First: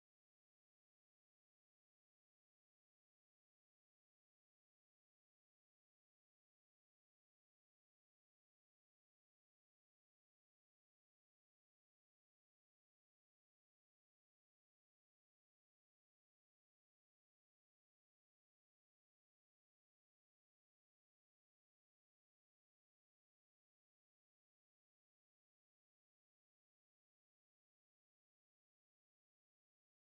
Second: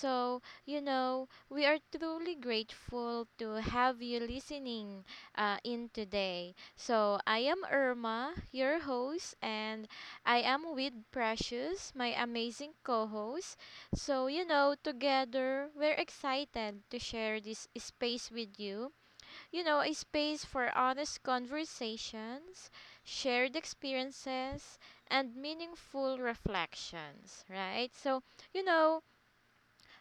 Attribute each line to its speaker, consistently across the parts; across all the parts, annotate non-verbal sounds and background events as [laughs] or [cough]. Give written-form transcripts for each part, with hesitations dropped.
Speaker 1: So, we are truly grateful to have you listening in today. So, I am Irma, your host, and I am with Precious, my amazing co host. So, together we're excited to share this space with you, a space for honest conversations, shared experiences, and meaningful reflections, right? So, you know,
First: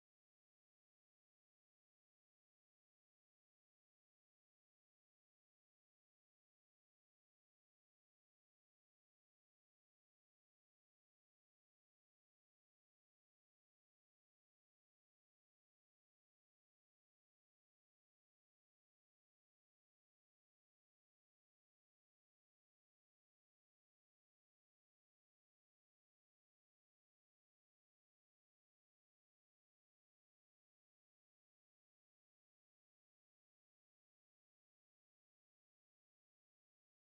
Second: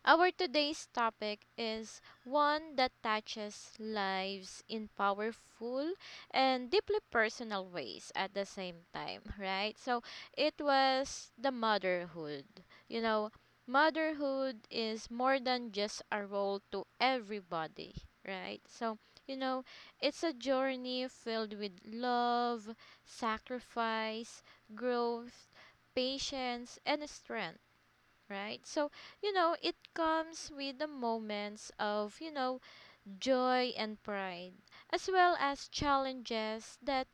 Speaker 1: our today's topic is one that touches lives in powerful and deeply personal ways at the same time, right? So it was the motherhood. You know, motherhood is more than just a role to everybody, right? So, you know, it's a journey filled with love, sacrifice, growth, patience, and strength right? So, it comes with the moments of, joy and pride, as well as challenges that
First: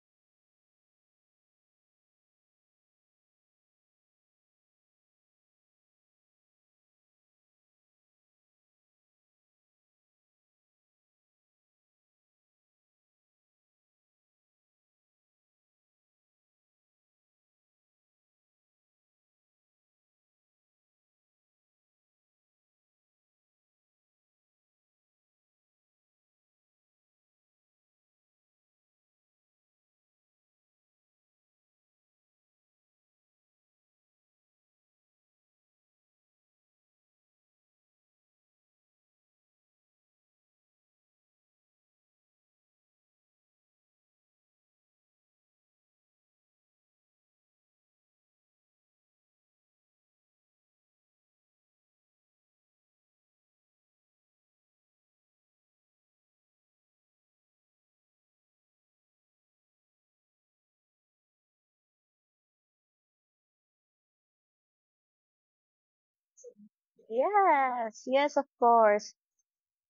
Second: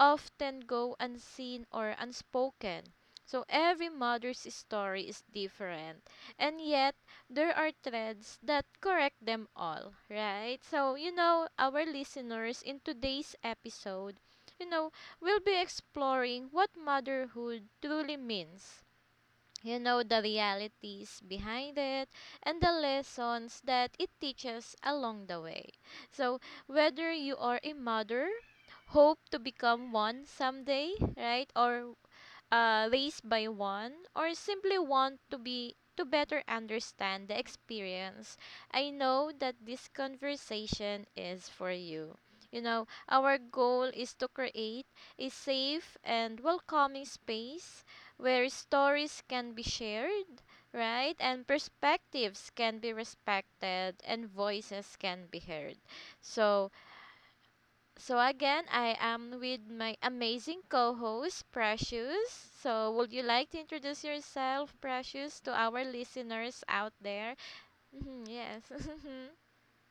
Speaker 1: often go unseen or unspoken. So, every mother's story is different, and yet there are threads that correct them all, right? So, our listeners in today's episode, you know, will be exploring what motherhood truly means, you know, the realities behind it and the lessons that it teaches along the way. So, whether you are a mother, hope to become one someday, right? Or race by one or simply want to be to better understand the experience, I know that this conversation is for you. You know, our goal is to create a safe and welcoming space where stories can be shared, right? And perspectives can be respected and voices can be heard. So, so again, I am with my amazing co-host Precious. So would you like to introduce yourself, Precious, to our listeners out there?
Speaker 2: Yes,
Speaker 1: Mhm,
Speaker 2: yes, of
Speaker 1: yes.
Speaker 2: course.
Speaker 1: [laughs]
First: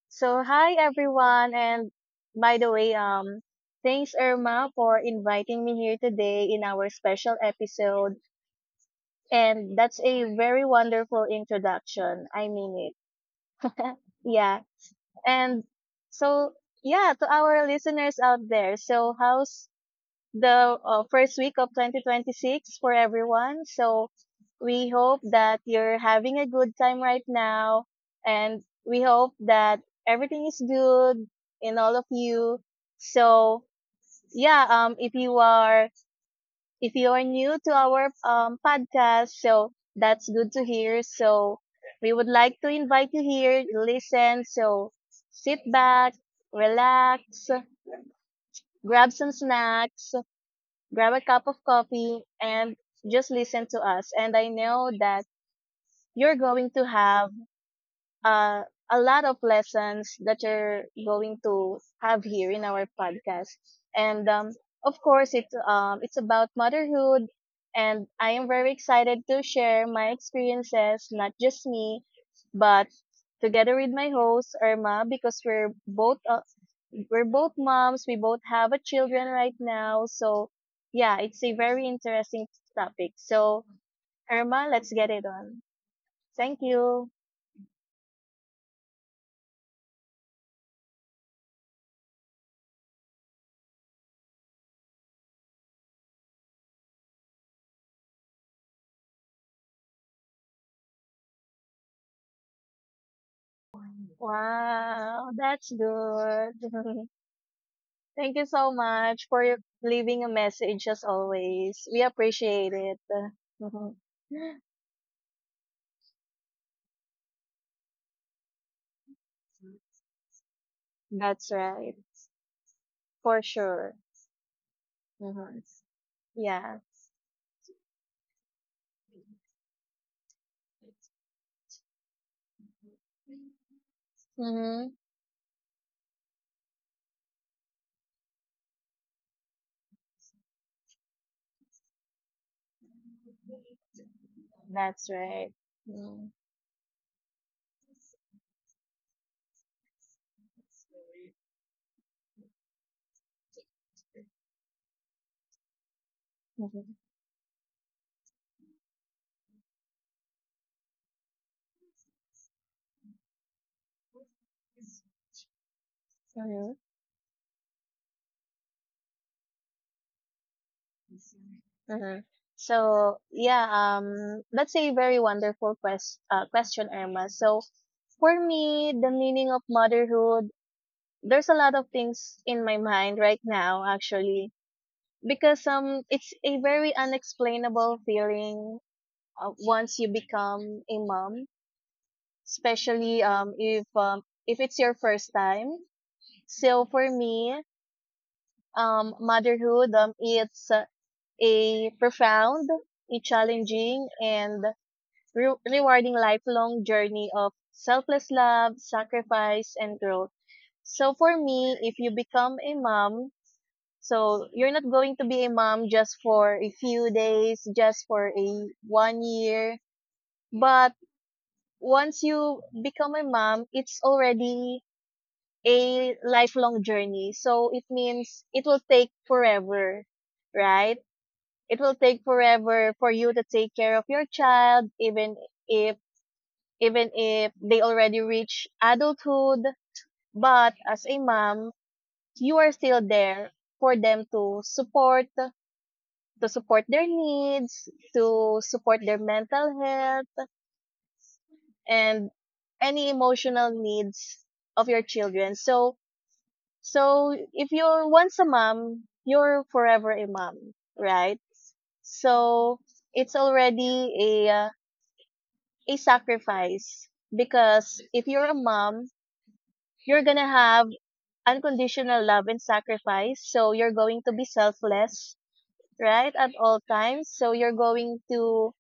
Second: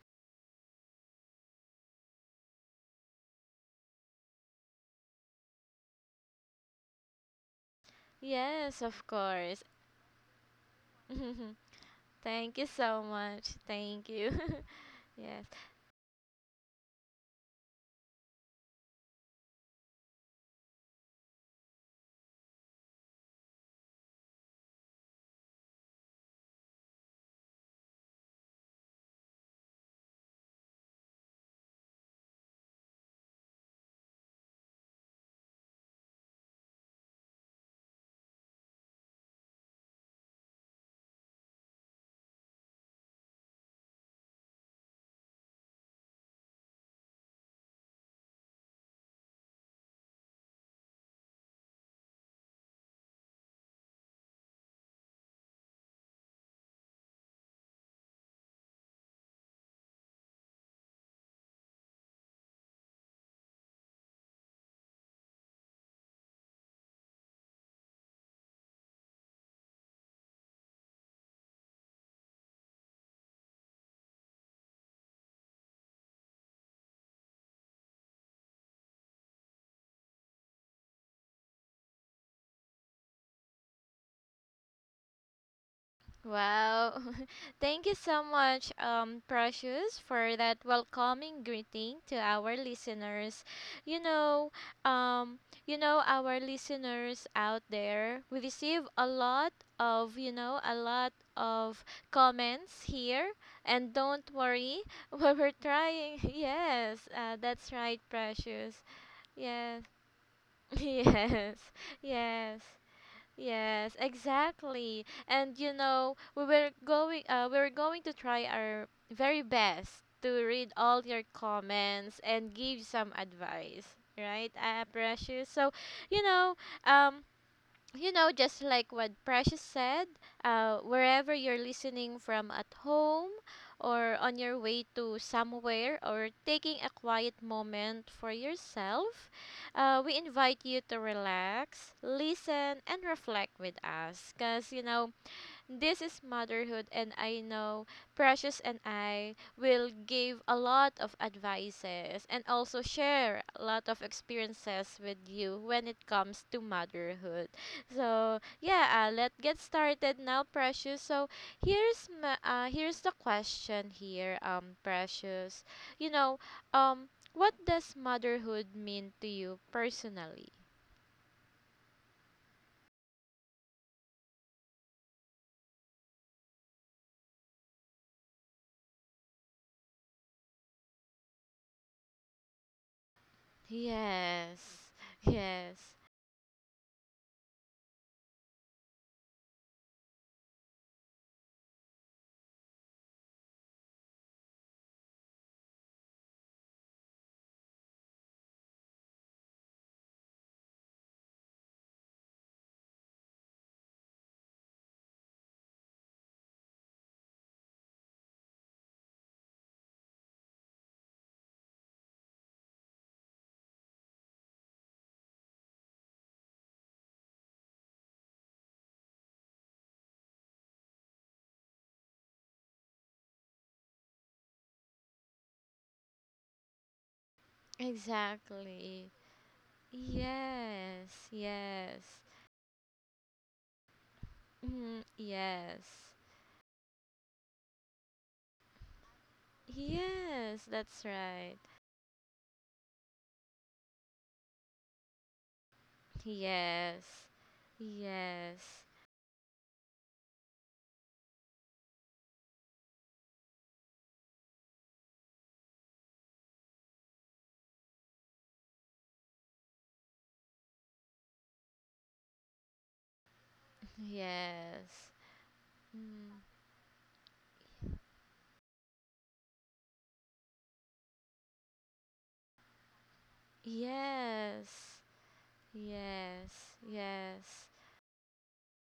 Speaker 2: So, hi everyone, and by the way, thanks Irma for inviting me here today in our special episode,
Speaker 1: Yes, of course.
Speaker 2: and that's a very wonderful
Speaker 1: [laughs]
Speaker 2: introduction. I
Speaker 1: Thank you
Speaker 2: mean
Speaker 1: so
Speaker 2: it.
Speaker 1: much.
Speaker 2: [laughs]
Speaker 1: Thank you.
Speaker 2: yeah,
Speaker 1: [laughs] Yes.
Speaker 2: and so yeah, to our listeners out there, so how's the first week of 2026 for everyone. So we hope that you're having a good time right now. And we hope that everything is good in all of you. So yeah, um, if you are, if you are new to our podcast, so that's good to hear. So we would like to invite you here, listen. So sit back, relax, grab some snacks, grab a cup of coffee, and just listen to us. And I know that you're going to have uh, a lot of lessons that you're going to have here in our podcast. And of course, it's about motherhood. And I am very excited to share my experiences, not just me, but together with my host Irma, because we're both moms. We both have a children right now. So yeah, it's a very interesting topic. So Irma, let's get it on. Thank
Speaker 1: Wow.
Speaker 2: you.
Speaker 1: [laughs] Thank you so much, Precious, for that welcoming greeting to our listeners. You know, um, our listeners out there, we receive a lot of a lot of comments here. And don't worry, [laughs] we
Speaker 2: Wow,
Speaker 1: were
Speaker 2: that's
Speaker 1: trying. [laughs]
Speaker 2: good.
Speaker 1: Yes,
Speaker 2: [laughs]
Speaker 1: that's right,
Speaker 2: Thank you so
Speaker 1: Precious.
Speaker 2: much for your-
Speaker 1: Yes,
Speaker 2: leaving a
Speaker 1: [laughs]
Speaker 2: message as
Speaker 1: yes,
Speaker 2: always. We
Speaker 1: yes.
Speaker 2: appreciate it.
Speaker 1: Yes,
Speaker 2: [laughs]
Speaker 1: exactly. And you know, we were going to try our very best to read all your
Speaker 2: That's right.
Speaker 1: comments and give some
Speaker 2: For
Speaker 1: advice,
Speaker 2: sure.
Speaker 1: right? Precious.
Speaker 2: Hmm.
Speaker 1: So, you know,
Speaker 2: Yeah.
Speaker 1: um you know, just like what Precious said, wherever you're listening from at home or on your way
Speaker 2: Hmm.
Speaker 1: to somewhere or taking a quiet moment for yourself, we invite you to relax, listen, and reflect with us. Because, you
Speaker 2: That's
Speaker 1: know,
Speaker 2: right.
Speaker 1: this is
Speaker 2: Mm.
Speaker 1: motherhood, and I know Precious and I will give a lot of advices and also share a lot of experiences with you when it comes to
Speaker 2: Mhm.
Speaker 1: motherhood. So yeah, let's get started now, Precious. So here's the question here, Precious. You know,
Speaker 2: Mhm.
Speaker 1: um, what does motherhood mean to you personally?
Speaker 2: Mhm. So yeah, that's a very wonderful question, Irma. So for me, the meaning of motherhood, there's a lot of things in my mind right now, actually,
Speaker 1: Yes,
Speaker 2: because
Speaker 1: yes,
Speaker 2: it's a very unexplainable feeling once you become a mom. Especially if it's your first time. So for me, motherhood, it's a profound, a challenging, and rewarding lifelong journey of selfless love, sacrifice, and growth. So for me, if you become a mom, so you're not going to be a mom just for a few days, just for a 1 year, but once you become a mom, it's already a lifelong journey. So it means it will
Speaker 1: exactly.
Speaker 2: take forever, right?
Speaker 1: Yes,
Speaker 2: It will
Speaker 1: yes.
Speaker 2: take forever for you to take care of your child,
Speaker 1: Mm, yes.
Speaker 2: if, even if they already reach adulthood.
Speaker 1: Yes,
Speaker 2: But
Speaker 1: that's
Speaker 2: as a
Speaker 1: right.
Speaker 2: mom, you are still there for them to support their
Speaker 1: Yes.
Speaker 2: needs, to
Speaker 1: Yes.
Speaker 2: support their mental health and any emotional needs of your children. So so if you're once a mom, you're forever a mom, right? So it's already a uh,
Speaker 1: Yes.
Speaker 2: a
Speaker 1: Mm,
Speaker 2: sacrifice because if you're a mom, you're gonna have unconditional love and sacrifice. So you're going to be
Speaker 1: yes.
Speaker 2: selfless, right, at
Speaker 1: Yes.
Speaker 2: all times. So
Speaker 1: Yes.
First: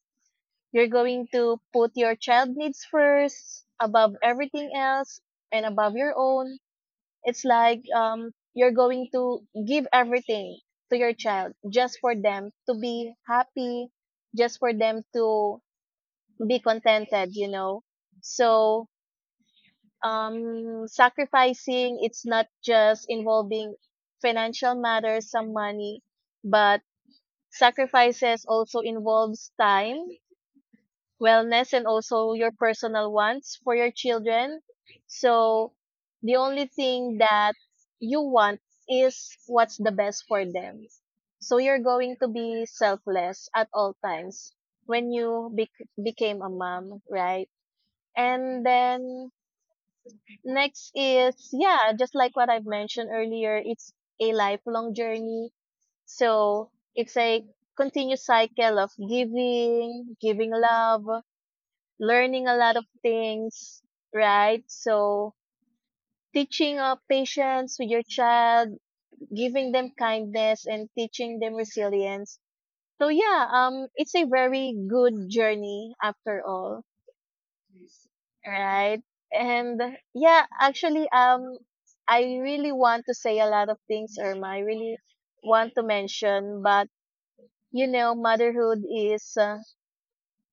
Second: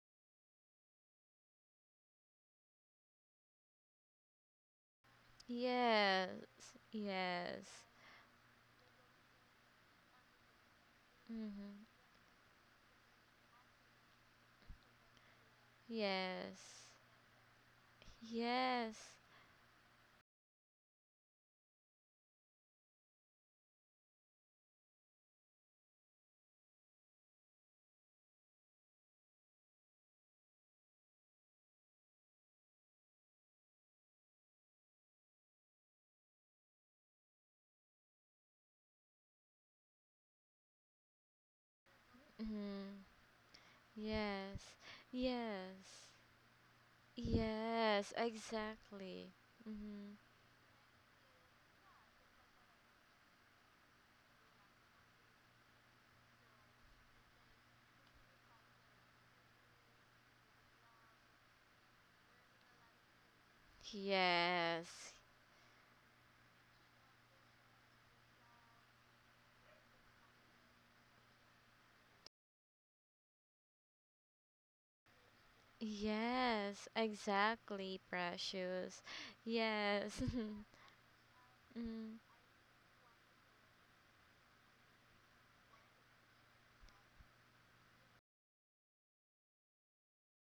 Speaker 2: you're going to put your child needs first above everything else and above your
Speaker 1: Yes.
Speaker 2: own. It's
Speaker 1: Yes.
Speaker 2: like um, you're going to give everything to your child
Speaker 1: Mm-hmm.
Speaker 2: just for them to be happy, just for them to be
Speaker 1: Yes.
Speaker 2: contented. So,
Speaker 1: Yes.
Speaker 2: sacrificing, it's not just involving financial matters, some money, but sacrifices also involves time wellness and also your personal wants for your children. So the only thing that you want is what's the best for them. So you're going to be
Speaker 1: Mm-hmm.
Speaker 2: selfless at all times
Speaker 1: Yes.
Speaker 2: when you
Speaker 1: Yes.
Speaker 2: became a mom, right?
Speaker 1: Yes,
Speaker 2: And then
Speaker 1: exactly. Mm-hmm.
Speaker 2: next is, yeah, just like what I've mentioned earlier, it's a lifelong journey. So it's a continuous cycle of giving, giving love, learning a lot of things, right?
Speaker 1: Yes,
Speaker 2: So teaching patience with your child, giving them kindness and teaching them resilience. So yeah, it's a very good journey after all,
Speaker 1: yes, exactly,
Speaker 2: right?
Speaker 1: precious.
Speaker 2: And
Speaker 1: Yes. [laughs]
Speaker 2: yeah, actually,
Speaker 1: Mm,
Speaker 2: I really want to say a lot of things, Irma. I really want to mention, but you know, motherhood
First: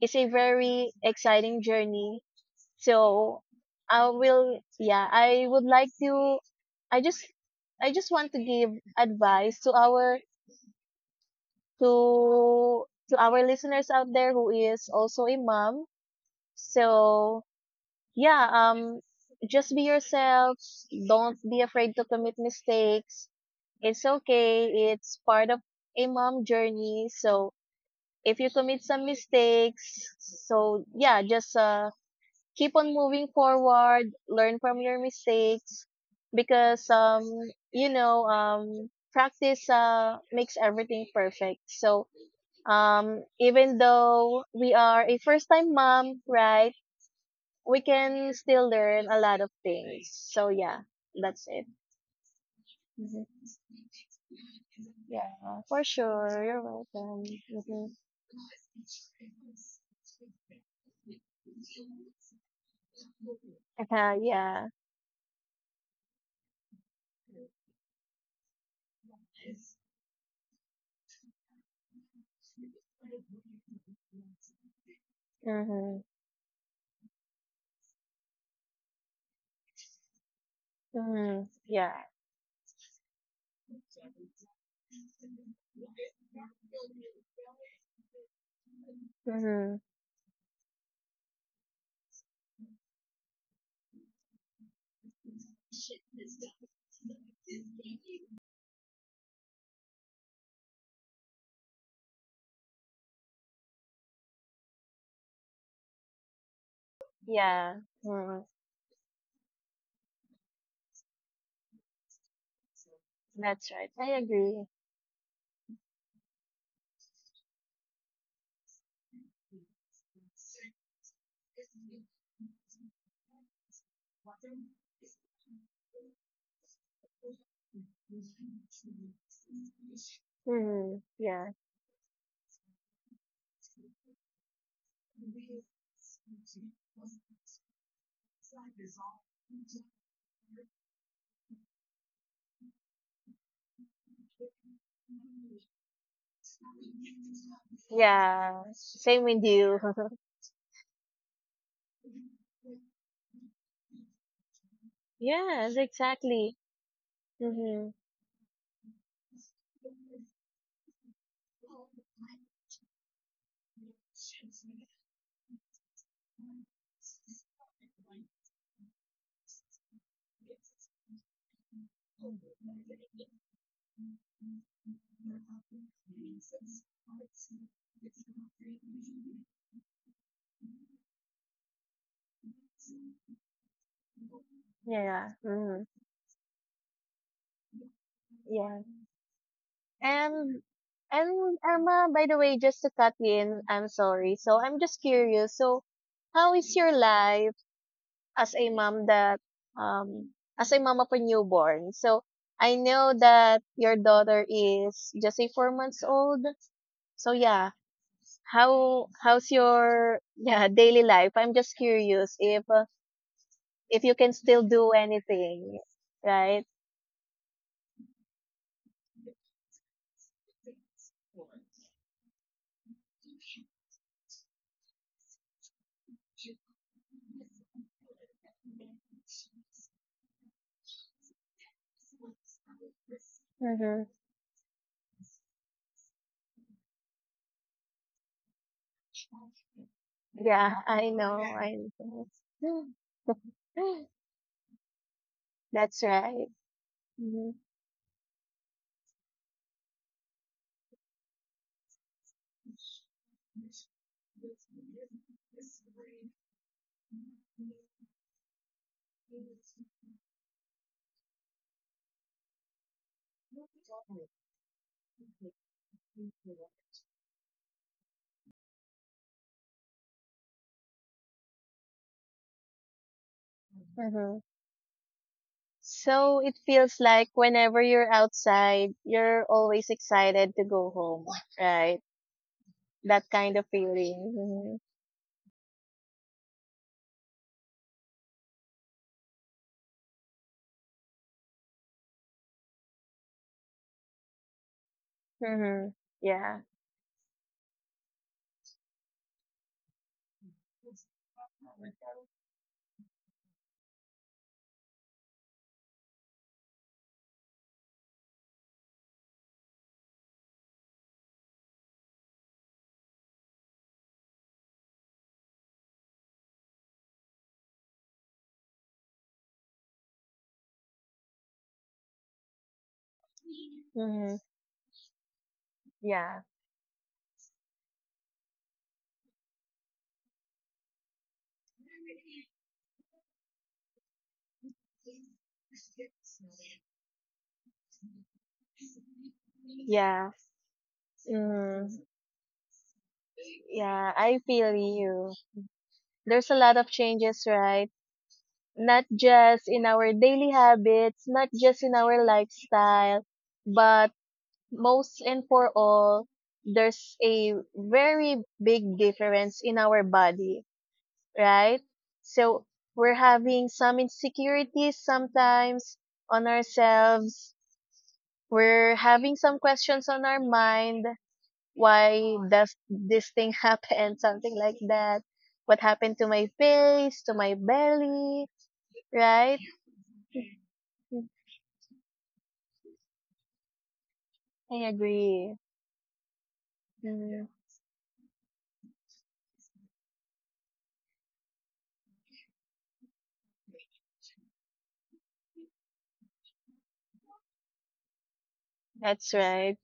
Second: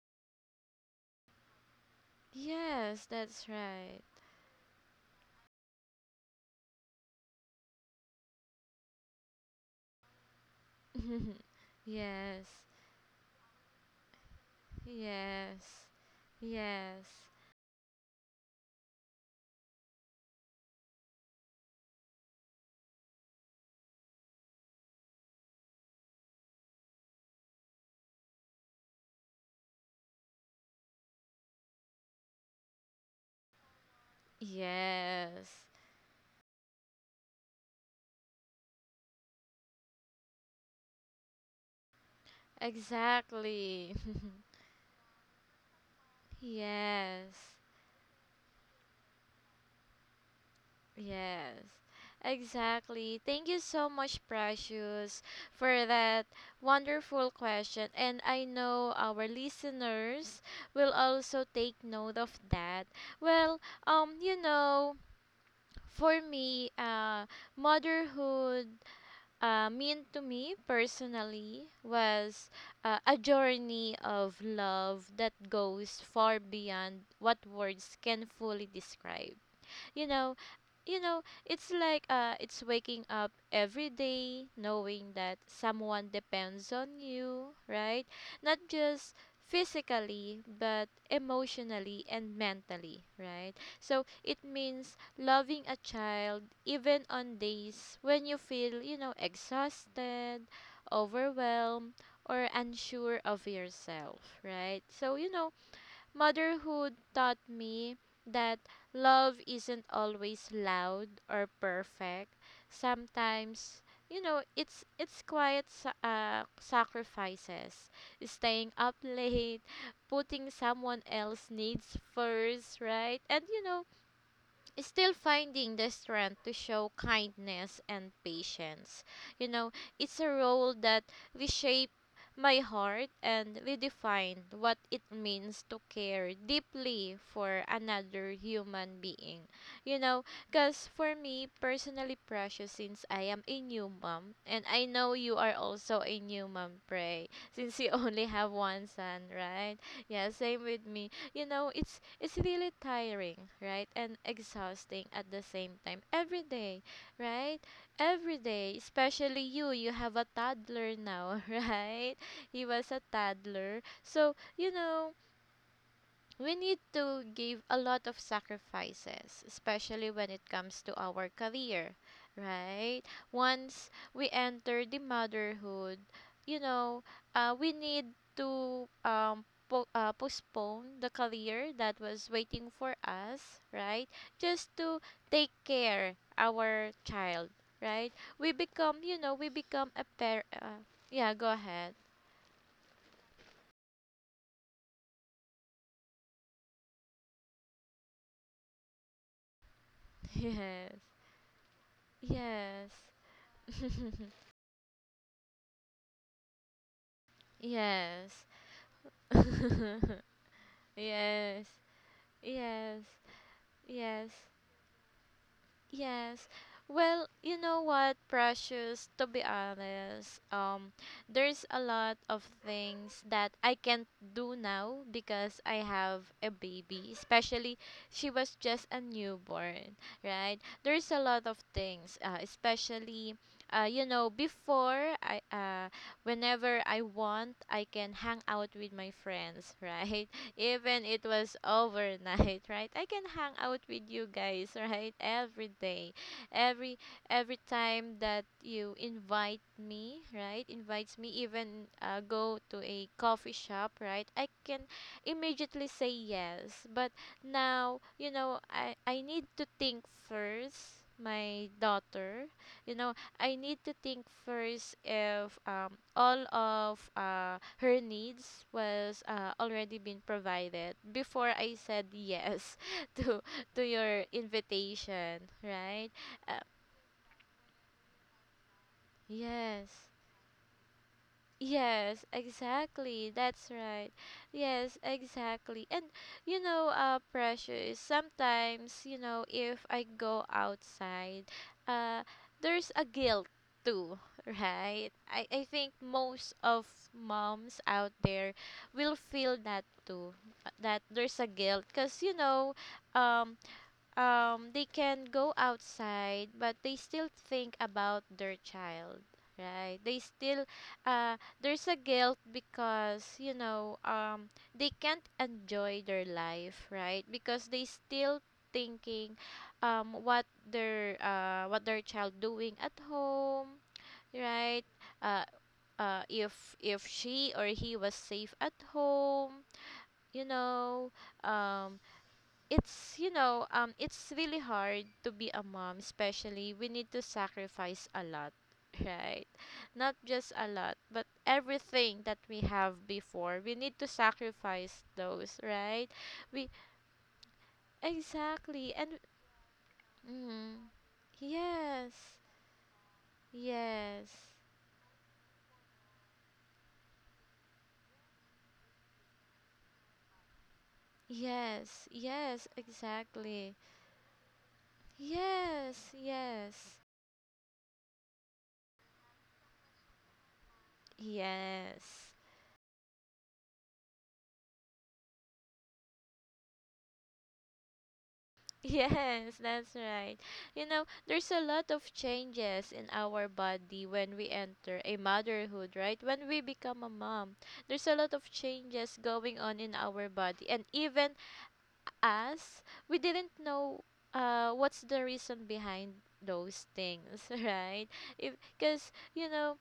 Speaker 2: is a very exciting journey.
Speaker 1: yes,
Speaker 2: So
Speaker 1: that's right.
Speaker 2: I will, yeah, I would like to, I just, I just want to give advice
Speaker 1: [laughs] Yes.
Speaker 2: to, to our listeners out there who is also a mom.
Speaker 1: Yes. Yes.
Speaker 2: So yeah, just be yourself. Don't be afraid to commit mistakes. It's okay. It's part of a mom journey. So if you commit some mistakes, so yeah, just, keep on moving forward, learn from your
Speaker 1: Yes.
Speaker 2: mistakes because you know practice makes everything perfect. So even
Speaker 1: Exactly.
Speaker 2: though we are a first time mom,
Speaker 1: [laughs]
Speaker 2: right?
Speaker 1: Yes.
Speaker 2: We can still learn a lot of things. So yeah, that's
Speaker 1: Yes,
Speaker 2: it.
Speaker 1: exactly.
Speaker 2: Mhm.
Speaker 1: Thank you so much, Precious,
Speaker 2: Yeah, for
Speaker 1: for that
Speaker 2: sure. You're welcome.
Speaker 1: wonderful
Speaker 2: Mm-hmm.
Speaker 1: question. And I know our listeners will also take note of that. Well, you
Speaker 2: Yeah.
Speaker 1: know, for me, motherhood mean to me personally was a journey of love that goes
Speaker 2: Mm-hmm.
Speaker 1: far beyond what words can fully describe, You know, you know
Speaker 2: Mm-hmm.
Speaker 1: it's
Speaker 2: Yeah.
Speaker 1: like uh it's waking up every day knowing that someone depends on you, right? Not just
Speaker 2: Mm-hmm.
Speaker 1: physically but emotionally and mentally, right? So it means loving a child even on days when you feel, you know, exhausted, overwhelmed or unsure of yourself, right? So you know motherhood taught
Speaker 2: Yeah.
Speaker 1: me
Speaker 2: Mm-hmm.
Speaker 1: that love isn't always loud or perfect.
Speaker 2: That's
Speaker 1: Sometimes,
Speaker 2: right. I
Speaker 1: you know,
Speaker 2: agree.
Speaker 1: it's quiet sacrifices, staying up [laughs] late, putting someone else needs first, right? And you know, still finding the strength to show kindness and patience. You know, it's a role
Speaker 2: Mhm.
Speaker 1: that
Speaker 2: Yeah.
Speaker 1: reshaped my heart and redefined what it means to care deeply for another human being. You know, because for me, personally precious since I am a new mom, and I know you are also a new mom, Pray, since you [laughs] only have
Speaker 2: Yeah.
Speaker 1: one
Speaker 2: Same
Speaker 1: son,
Speaker 2: with
Speaker 1: right?
Speaker 2: you.
Speaker 1: Yeah,
Speaker 2: [laughs]
Speaker 1: same with me. You know, it's really tiring right and exhausting at the same
Speaker 2: Yes,
Speaker 1: time every
Speaker 2: exactly.
Speaker 1: day, right?
Speaker 2: Mhm.
Speaker 1: Every day especially you have a toddler now, [laughs] right? He was a toddler, so you know we need to give a lot of sacrifices, especially when it comes to our career, right? Once we enter the motherhood, you know, we need to postpone the career that was waiting for us, right? Just to
Speaker 2: Yeah.
Speaker 1: take
Speaker 2: Mhm.
Speaker 1: care our child, right?
Speaker 2: Yeah.
Speaker 1: We become a parent.
Speaker 2: And
Speaker 1: Yeah, go ahead.
Speaker 2: Emma, by the way, just to cut you in, I'm sorry. So I'm just curious. So how is your life as a mom that um as a mom of
Speaker 1: [laughs]
Speaker 2: a newborn? So I
Speaker 1: Yes.
Speaker 2: know that your
Speaker 1: Yes.
Speaker 2: daughter is just a 4 months old. So
Speaker 1: [laughs]
Speaker 2: yeah,
Speaker 1: Yes.
Speaker 2: how's
Speaker 1: [laughs]
Speaker 2: your yeah daily life? I'm
Speaker 1: Yes,
Speaker 2: just curious
Speaker 1: yes,
Speaker 2: if you
Speaker 1: yes,
Speaker 2: can still do anything,
Speaker 1: yes.
Speaker 2: right?
Speaker 1: Well, you know what, Precious, to be honest, there's a lot of things that I can't do now because I have a baby, especially she was just a newborn, right? There's a lot of things, especially, you
Speaker 2: Mm-hmm.
Speaker 1: know, whenever I want, I can hang out with my friends, [laughs] right?
Speaker 2: Yeah,
Speaker 1: Even it was
Speaker 2: I know.
Speaker 1: overnight, [laughs] right? I can hang out with
Speaker 2: [gasps]
Speaker 1: you guys, [laughs] right? Every
Speaker 2: [laughs] That's
Speaker 1: day.
Speaker 2: right.
Speaker 1: Every
Speaker 2: Hmm.
Speaker 1: every time that you invite me, right? Invites me even go to a coffee shop, right? I can immediately say yes. But now, you know, I need to think first my daughter. You know, I need to think first if all of her needs was already been provided before I said yes [laughs] to to your
Speaker 2: Mm-hmm.
Speaker 1: invitation, right?
Speaker 2: So it
Speaker 1: Uh,
Speaker 2: feels like whenever you're outside, you're
Speaker 1: yes.
Speaker 2: always excited to go home, right?
Speaker 1: Yes,
Speaker 2: That
Speaker 1: exactly.
Speaker 2: kind of
Speaker 1: That's right.
Speaker 2: feeling. Hmm.
Speaker 1: Yes, exactly. And you know, pressure is sometimes, you know, if I go outside, uh, there's a guilt too, [laughs] right? I
Speaker 2: Mm-hmm.
Speaker 1: think most
Speaker 2: Yeah,
Speaker 1: of moms out there will feel that too, that there's a guilt because, you know, um, they can go outside but they still think about their child, right? They still, there's a guilt because you know, they can't enjoy their life, right? Because they still thinking, what their child doing at home,
Speaker 2: hmm,
Speaker 1: right? uh
Speaker 2: yeah,
Speaker 1: if she or he was safe at home, you know, um it's, you know, it's really hard to be a mom, especially we need to sacrifice a lot, [laughs] right? Not
Speaker 2: yeah,
Speaker 1: just a lot but
Speaker 2: hmm,
Speaker 1: everything that we have before we need
Speaker 2: yeah.
Speaker 1: to
Speaker 2: I feel
Speaker 1: sacrifice
Speaker 2: you.
Speaker 1: those, right?
Speaker 2: There's a
Speaker 1: We
Speaker 2: lot of changes, right?
Speaker 1: exactly
Speaker 2: Not
Speaker 1: and
Speaker 2: just in our daily
Speaker 1: mm,
Speaker 2: habits, not just in
Speaker 1: yes
Speaker 2: our lifestyle, but
Speaker 1: yes
Speaker 2: most and for all, there's a very big difference in our body, right?
Speaker 1: yes
Speaker 2: So
Speaker 1: yes
Speaker 2: we're having
Speaker 1: exactly
Speaker 2: some insecurities sometimes
Speaker 1: yes
Speaker 2: on
Speaker 1: yes
Speaker 2: ourselves. We're having some questions on our mind.
Speaker 1: yes
Speaker 2: Why does this thing [laughs] happen? Something like that, what happened to my face, to my belly,
Speaker 1: [laughs]
Speaker 2: right?
Speaker 1: yes, that's right. You know,
Speaker 2: Mm,
Speaker 1: there's a lot of changes in our body when we
Speaker 2: I
Speaker 1: enter a
Speaker 2: agree.
Speaker 1: motherhood, right? When we become a
Speaker 2: Hmm.
Speaker 1: mom, there's a lot of changes going on in our body. And even us, we didn't know what's the reason behind those things, [laughs] right? If Because,
Speaker 2: That's
Speaker 1: you
Speaker 2: right.
Speaker 1: know,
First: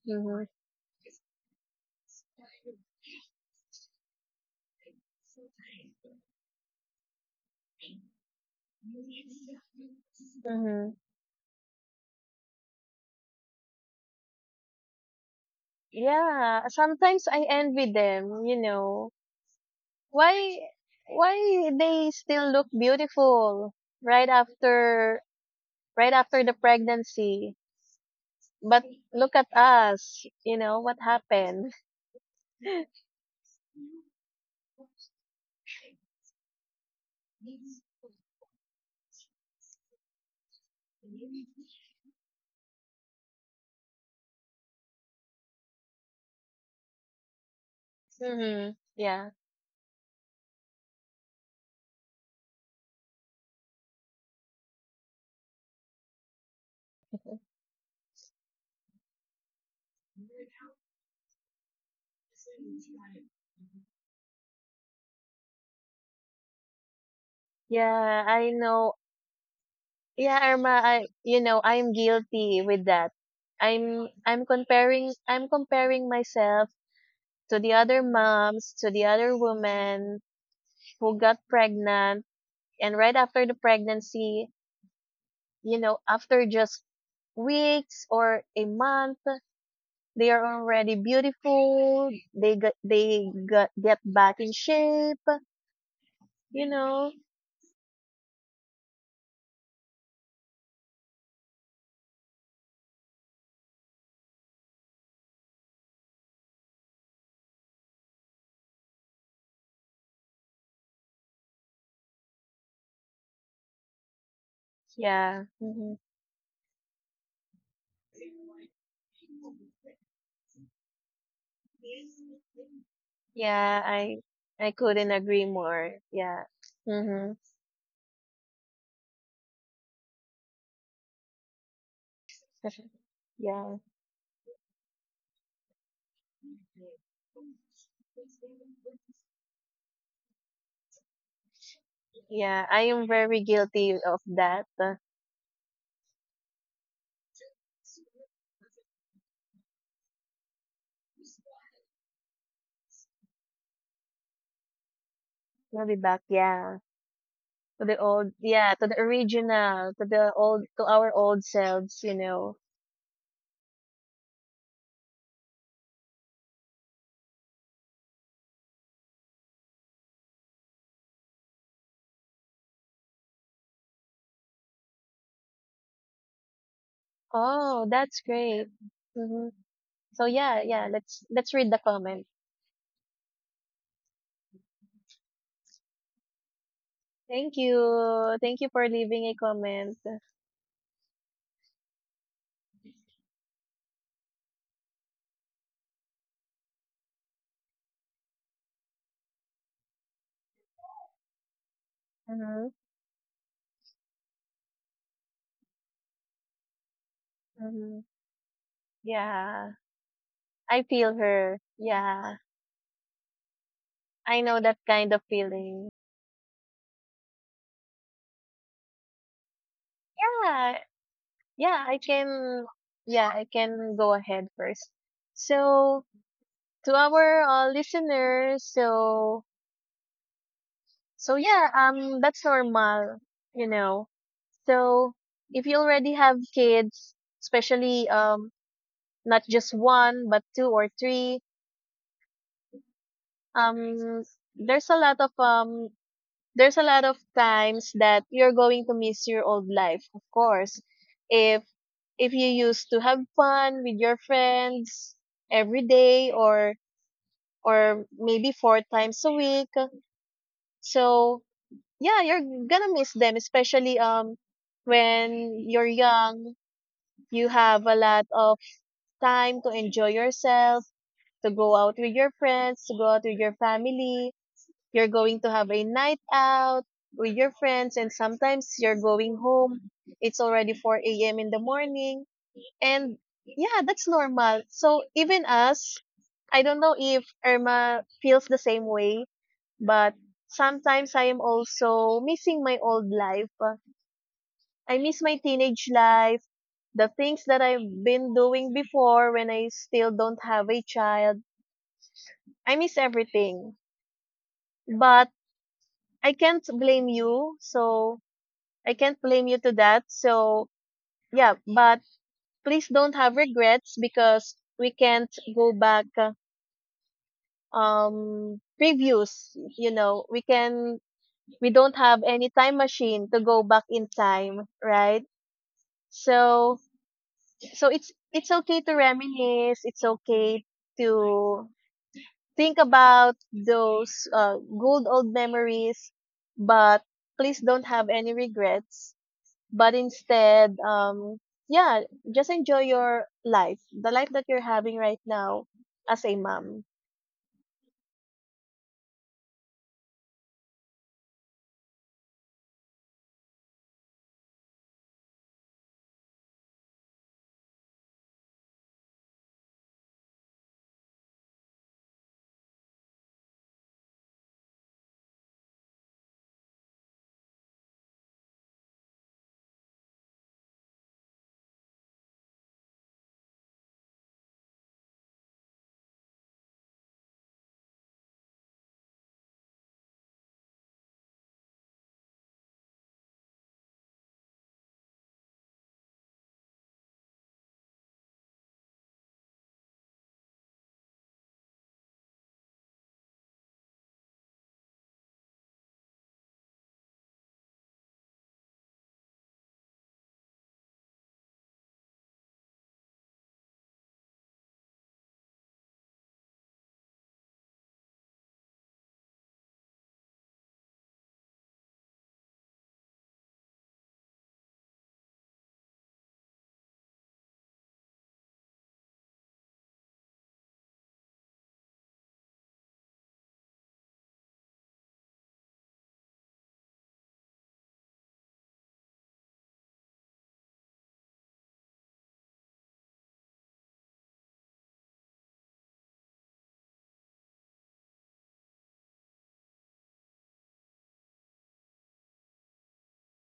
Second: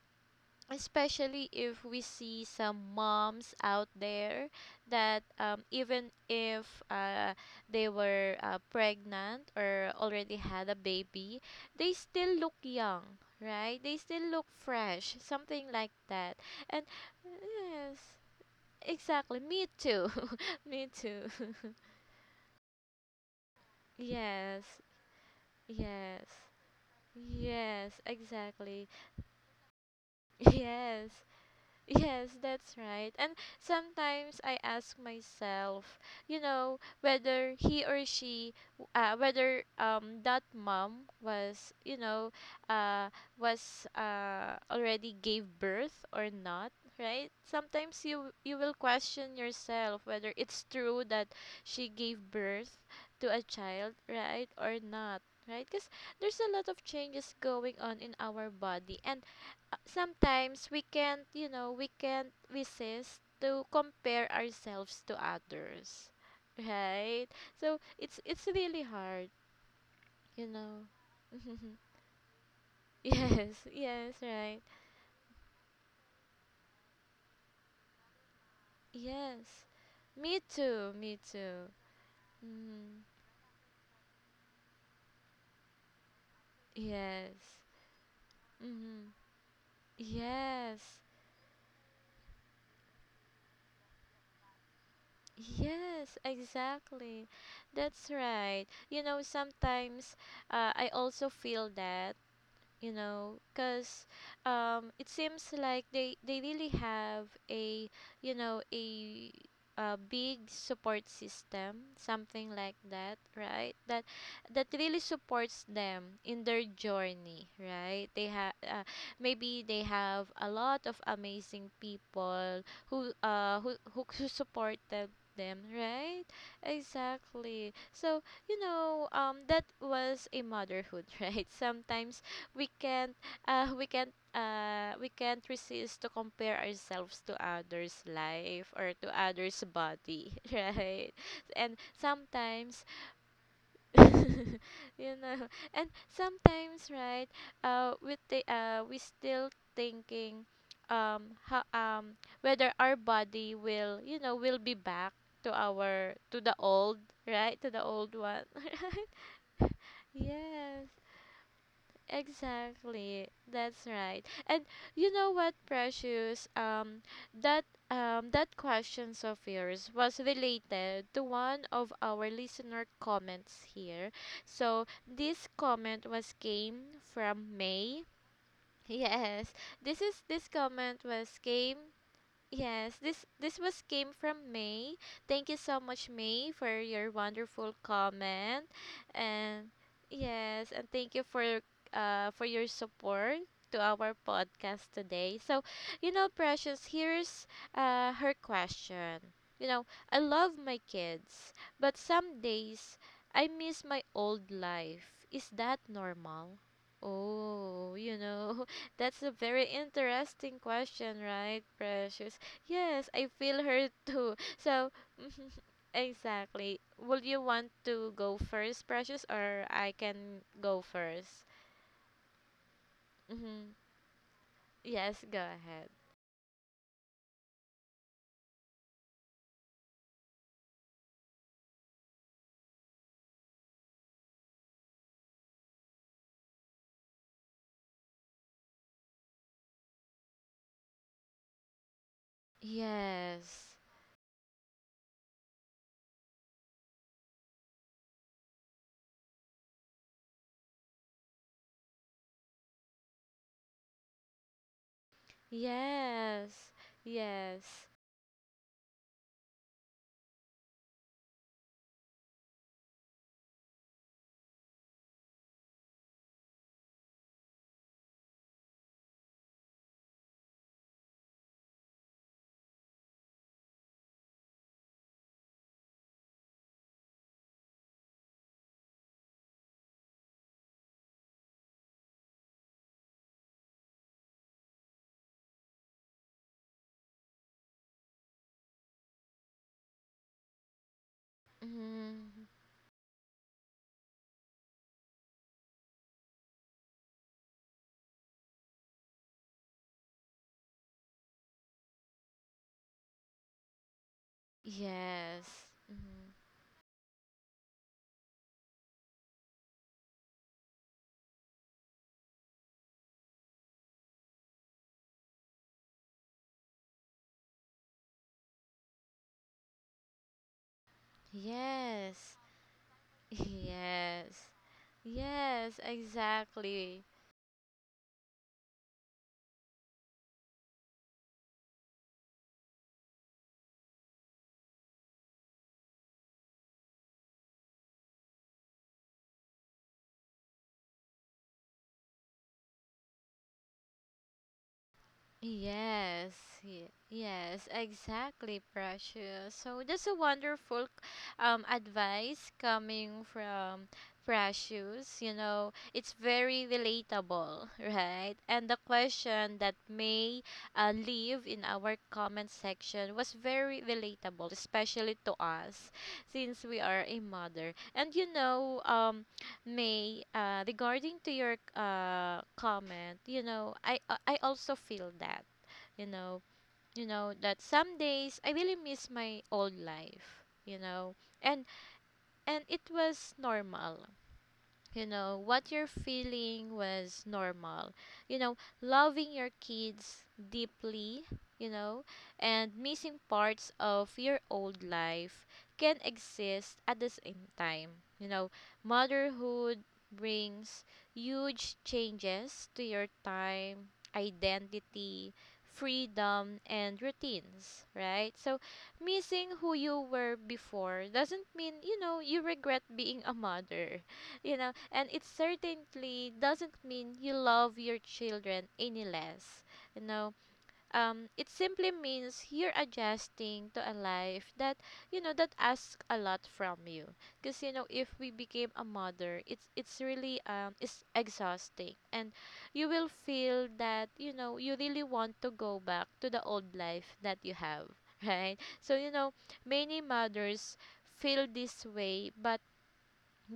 Speaker 1: especially if we see some moms out there that even if they were pregnant or already had a
Speaker 2: Hmm.
Speaker 1: baby, they still look young, right? They still look fresh, something like that.
Speaker 2: Yeah,
Speaker 1: And
Speaker 2: sometimes I envy
Speaker 1: yes,
Speaker 2: them, you know.
Speaker 1: exactly, me too. [laughs]
Speaker 2: Why
Speaker 1: Me too. [laughs]
Speaker 2: why they still look beautiful right
Speaker 1: Yes,
Speaker 2: after, right
Speaker 1: yes,
Speaker 2: after the pregnancy?
Speaker 1: yes, exactly.
Speaker 2: But look at us,
Speaker 1: [laughs]
Speaker 2: you know, what
Speaker 1: Yes.
Speaker 2: happened?
Speaker 1: Yes, that's right. And sometimes I ask myself, you know, whether he or she, whether that mom was, you know, uh was already gave birth or not, right? Sometimes you you will
Speaker 2: Hmm.
Speaker 1: question
Speaker 2: Yeah.
Speaker 1: yourself whether it's true that she gave birth to a child, right, or not, right? Because there's a lot of changes
Speaker 2: [laughs]
Speaker 1: going on in our body, and sometimes we can't, you know, we can't resist to compare ourselves to others, [laughs] right? So it's
Speaker 2: Yeah,
Speaker 1: it's
Speaker 2: I
Speaker 1: really
Speaker 2: know.
Speaker 1: hard, you
Speaker 2: Yeah, Irma,
Speaker 1: know.
Speaker 2: I you know,
Speaker 1: [laughs]
Speaker 2: I'm guilty with that.
Speaker 1: Yes, yes, right.
Speaker 2: I'm comparing myself to the other moms, to the other
Speaker 1: Yes.
Speaker 2: women
Speaker 1: Me too, me
Speaker 2: who got
Speaker 1: too.
Speaker 2: pregnant.
Speaker 1: Mm-hmm.
Speaker 2: And right after the pregnancy, you know, after just
Speaker 1: Yes.
Speaker 2: weeks or a
Speaker 1: Mm-hmm.
Speaker 2: month, they are
Speaker 1: Yes.
Speaker 2: already beautiful. Get back in shape,
Speaker 1: Yes,
Speaker 2: you know?
Speaker 1: exactly. That's right. You know, sometimes I also feel that you know because it seems like they really have a you know a big support system, something like that, right? That that really
Speaker 2: Yeah.
Speaker 1: supports
Speaker 2: Hmm.
Speaker 1: them in their journey, right? They have, maybe they have a lot of amazing people
Speaker 2: Yeah.
Speaker 1: who
Speaker 2: I
Speaker 1: supported
Speaker 2: couldn't agree
Speaker 1: them,
Speaker 2: more.
Speaker 1: right?
Speaker 2: Yeah. Mm-hmm.
Speaker 1: Exactly. So you know that was a motherhood, [laughs] right? Sometimes we can't
Speaker 2: Yeah.
Speaker 1: we can't resist to compare ourselves to others' life or to others' body, [laughs] right? And
Speaker 2: Yeah.
Speaker 1: sometimes
Speaker 2: I am very guilty of
Speaker 1: [laughs]
Speaker 2: that.
Speaker 1: you know, and sometimes right, we still thinking how whether our body will, you know, will be back to
Speaker 2: We'll be
Speaker 1: our
Speaker 2: back.
Speaker 1: to the
Speaker 2: Yeah.
Speaker 1: old, right? To the
Speaker 2: To the
Speaker 1: old
Speaker 2: old,
Speaker 1: one. [laughs]
Speaker 2: yeah, to the
Speaker 1: Right?
Speaker 2: original, to the old,
Speaker 1: Yes.
Speaker 2: to our old selves, you know.
Speaker 1: Exactly. That's right. And you know what, Precious? That that questions of yours was related to one of our listener comments here. So this comment was came from
Speaker 2: Oh,
Speaker 1: May.
Speaker 2: that's great.
Speaker 1: [laughs] Yes.
Speaker 2: Hmm. So
Speaker 1: This
Speaker 2: yeah, yeah,
Speaker 1: comment was
Speaker 2: let's read the
Speaker 1: came.
Speaker 2: comment.
Speaker 1: Yes, this was came from May. Thank you so much, May, for your
Speaker 2: Thank
Speaker 1: wonderful
Speaker 2: you, thank
Speaker 1: comment,
Speaker 2: you for leaving a
Speaker 1: and
Speaker 2: comment.
Speaker 1: yes, and thank you for your support to our podcast today. So, you know, Precious, here's her question. You know, I love my kids, but some
Speaker 2: Mm-hmm.
Speaker 1: days I miss my old life. Is that normal? Oh,
Speaker 2: Mm-hmm.
Speaker 1: you know, [laughs] that's a very
Speaker 2: Yeah,
Speaker 1: interesting
Speaker 2: I
Speaker 1: question,
Speaker 2: feel
Speaker 1: right,
Speaker 2: her,
Speaker 1: Precious?
Speaker 2: yeah.
Speaker 1: Yes, I feel her too.
Speaker 2: I know that
Speaker 1: So,
Speaker 2: kind
Speaker 1: [laughs]
Speaker 2: of feeling.
Speaker 1: exactly. Would you want to go first, Precious, or I can go
Speaker 2: Yeah,
Speaker 1: first?
Speaker 2: yeah, I can, yeah, I
Speaker 1: Mm-hmm.
Speaker 2: can go ahead first.
Speaker 1: Yes, go ahead.
Speaker 2: So to our listeners, so so yeah, that's normal, you know. So if you already have kids, especially not just one but two or three,
Speaker 1: Yes.
Speaker 2: um, there's a lot of um, there's a lot of times that you're going to miss your old life, of course. If if you used to have fun with your friends every day
Speaker 1: Yes. Yes.
Speaker 2: or maybe four times a week, so yeah, you're gonna miss them, especially when you're young, you have a lot of time to enjoy yourself, to go out with your friends, to go out with your family. You're going to have a night out with your friends, and sometimes you're going home. It's already 4 a.m. in the morning, and yeah, that's normal. So even us, I don't know if Irma feels the same way, but sometimes I am also
Speaker 1: Mm-hmm.
Speaker 2: missing my old life. I miss my teenage life, the things that I've been doing before when I still don't have a child. I miss everything. But
Speaker 1: Yes. Mm-hmm.
Speaker 2: I can't blame you. So I can't blame you to that. So yeah, but please don't have regrets because we can't go back previous, we don't have
Speaker 1: Yes. [laughs]
Speaker 2: any time machine to go back in
Speaker 1: Yes.
Speaker 2: time, right?
Speaker 1: Yes,
Speaker 2: So
Speaker 1: exactly.
Speaker 2: so it's okay to reminisce. It's okay to think about those good old memories, but please don't have any regrets. But instead, yeah, just enjoy your life, the life that you're having right now
Speaker 1: Yes,
Speaker 2: as a
Speaker 1: ye-
Speaker 2: mom.
Speaker 1: yes, exactly, Precious. So that's a wonderful advice coming from Precious. You know, it's very relatable, [laughs] right? And the question that may leave in our comment section was very relatable, especially to us, since we are a mother. And you know, May, regarding to your comment, you know, I also feel that, you know, you know that some days I really miss my old life, you know, and and it was normal. You know what you're feeling was normal. You know, loving your kids deeply, you know, and missing parts of your old life can exist at the same time. You know, motherhood brings huge changes to your time, identity, freedom and routines, right? So missing who you were before doesn't mean, you know, you regret being a mother, you know, and it certainly doesn't mean you love your children any less. You know, it simply means you're adjusting to a life that, you know, that asks a lot from you. Because, you know, if we became a mother, it's really it's exhausting, and you will feel that, you know, you really want to go back to the old life that you have, [laughs] right? So, you know, many mothers feel this way but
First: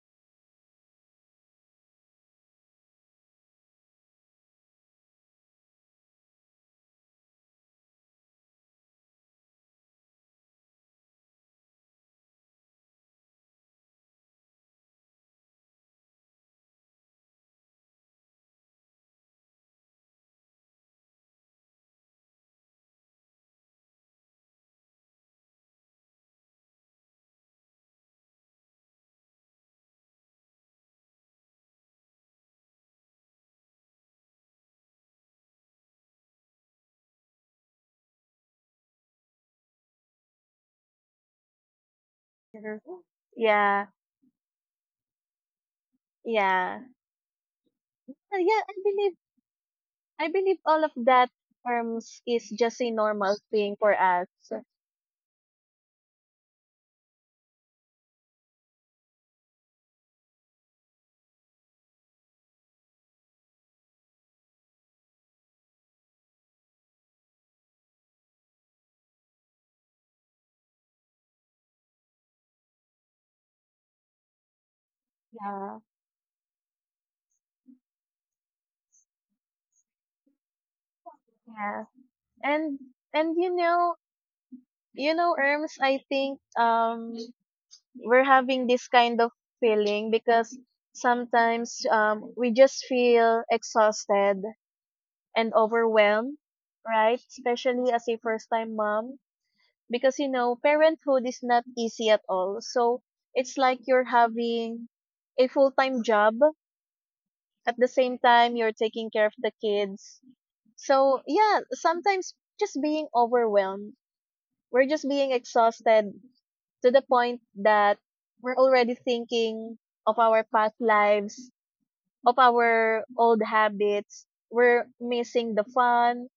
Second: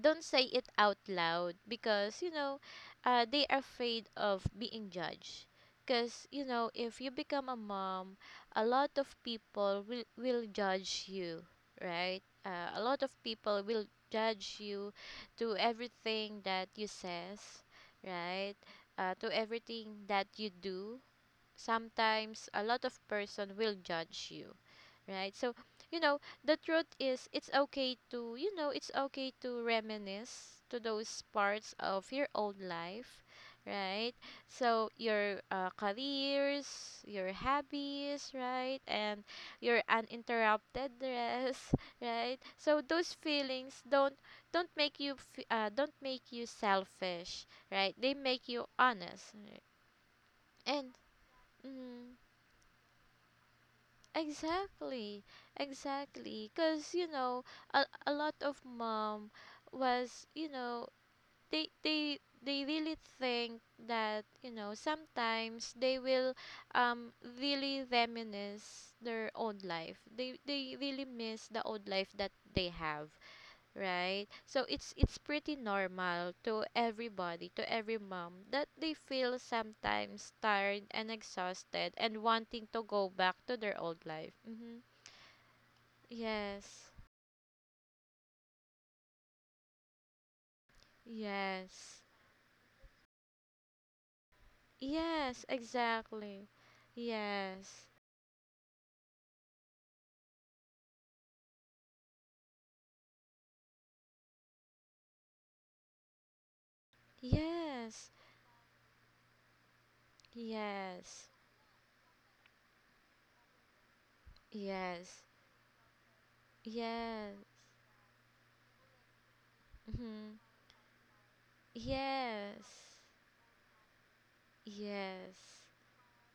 Speaker 1: don't say it out loud because, you know, they are afraid of being judged. Because, you know, if you become a mom, a lot of people will judge you, right? A lot of people will judge you to everything that you says, right? To everything that you do, sometimes a lot of person will judge you, right? So, you know, the truth is it's okay to, you know, it's okay to reminisce to those parts of your old life, right? So, your careers, your hobbies, right? And your uninterrupted rest, [laughs] right? So, those feelings
Speaker 2: Yeah,
Speaker 1: don't don't make you
Speaker 2: yeah.
Speaker 1: selfish, right?
Speaker 2: And
Speaker 1: They make
Speaker 2: yeah,
Speaker 1: you honest, right?
Speaker 2: I believe all of
Speaker 1: And
Speaker 2: that
Speaker 1: mm,
Speaker 2: terms is just a normal thing for us.
Speaker 1: exactly, exactly. Because, you know, a lot of mom was, you know, they really think that, you know, sometimes they will um, really reminisce their old life. They really miss the old life that they have, right? So it's pretty
Speaker 2: Yeah,
Speaker 1: normal to everybody, to every mom, that they feel sometimes tired and
Speaker 2: yeah.
Speaker 1: exhausted and wanting
Speaker 2: And
Speaker 1: to go back
Speaker 2: you
Speaker 1: to their
Speaker 2: know,
Speaker 1: old life. Mm-hmm.
Speaker 2: You know, Erms, I think
Speaker 1: Yes.
Speaker 2: we're having this kind of feeling because sometimes
Speaker 1: Yes.
Speaker 2: we just feel exhausted
Speaker 1: Yes,
Speaker 2: and overwhelmed,
Speaker 1: exactly.
Speaker 2: right?
Speaker 1: Yes.
Speaker 2: Especially as a first time mom because you know, parenthood is not easy at all. So it's like you're having a full-time job at the
Speaker 1: Yes.
Speaker 2: same time you're taking care of the kids. So,
Speaker 1: Yes.
Speaker 2: yeah, sometimes just being overwhelmed, we're just
Speaker 1: Yes.
Speaker 2: being exhausted to the
Speaker 1: Yes.
Speaker 2: point that we're already thinking of
Speaker 1: Mm-hmm.
Speaker 2: our past lives, of
Speaker 1: Yes.
Speaker 2: our old habits. We're missing the
Speaker 1: Yes.
Speaker 2: fun.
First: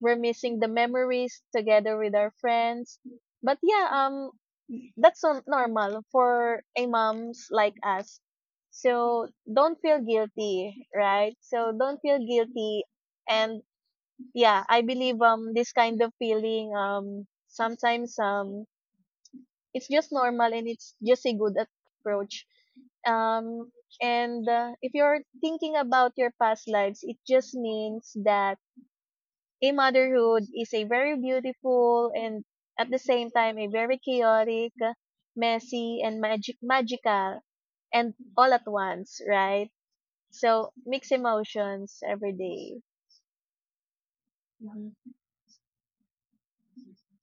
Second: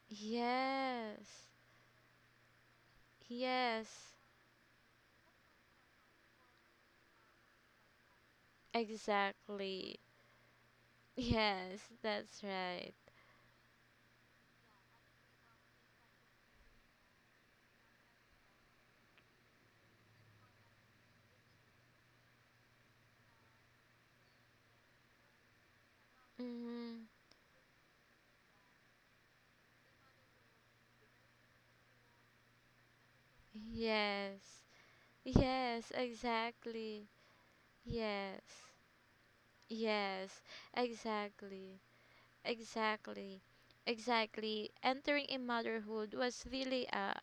Speaker 2: We're missing the memories
Speaker 1: Yes.
Speaker 2: together with our friends. But yeah,
Speaker 1: Yes.
Speaker 2: that's so normal for a moms like us. So don't feel
Speaker 1: Exactly.
Speaker 2: guilty, right? So
Speaker 1: Yes,
Speaker 2: don't feel
Speaker 1: that's
Speaker 2: guilty.
Speaker 1: right.
Speaker 2: And yeah, I believe this kind of feeling sometimes it's just normal and it's just a good approach um and if you're thinking about your past lives
Speaker 1: Mm-hmm.
Speaker 2: it just means that a motherhood is a very beautiful and at the same time a very
Speaker 1: Yes.
Speaker 2: chaotic
Speaker 1: Yes,
Speaker 2: messy and
Speaker 1: exactly.
Speaker 2: magical and
Speaker 1: Yes.
Speaker 2: all at once, right?
Speaker 1: Yes,
Speaker 2: So mix
Speaker 1: exactly.
Speaker 2: emotions every day.
Speaker 1: Exactly. Exactly.
Speaker 2: Mhm,
Speaker 1: Entering in motherhood was really uh,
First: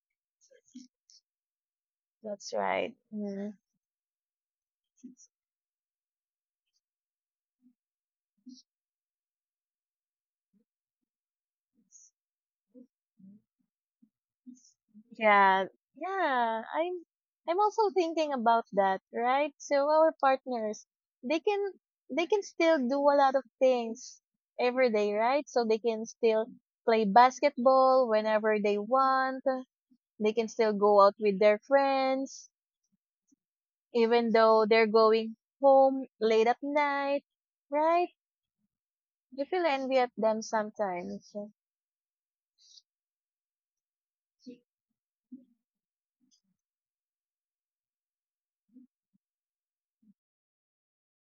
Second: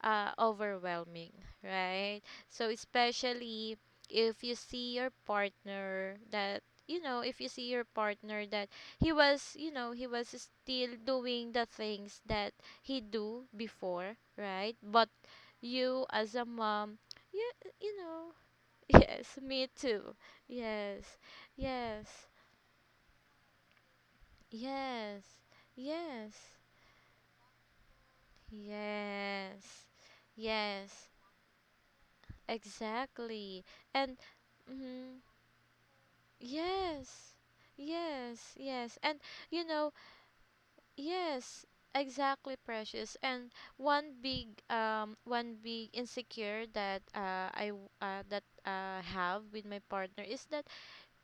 Speaker 1: uh, overwhelming, right?
Speaker 2: that's
Speaker 1: So
Speaker 2: right. Mm-hmm.
Speaker 1: especially if you see your partner that, you know, if you see your partner that he was, you know, he was still doing the things that he do before, right? But
Speaker 2: Yeah,
Speaker 1: you as a
Speaker 2: yeah.
Speaker 1: mom,
Speaker 2: I'm
Speaker 1: yeah,
Speaker 2: also
Speaker 1: you know,
Speaker 2: thinking about
Speaker 1: [laughs]
Speaker 2: that,
Speaker 1: yes,
Speaker 2: right?
Speaker 1: me
Speaker 2: So our
Speaker 1: too.
Speaker 2: partners,
Speaker 1: Yes.
Speaker 2: they can they
Speaker 1: Yes.
Speaker 2: can still do a lot of things every day,
Speaker 1: Yes.
Speaker 2: right? So they can
Speaker 1: Yes.
Speaker 2: still play basketball whenever they want.
Speaker 1: Yes.
Speaker 2: They can still go
Speaker 1: Yes.
Speaker 2: out with their friends,
Speaker 1: Exactly. And
Speaker 2: even though they're
Speaker 1: mm,
Speaker 2: going home late at night,
Speaker 1: yes.
Speaker 2: right?
Speaker 1: Yes. Yes. And
Speaker 2: You
Speaker 1: you
Speaker 2: feel
Speaker 1: know,
Speaker 2: envy at them sometimes.
Speaker 1: yes, exactly, Precious. And one big insecure that that have with my partner is that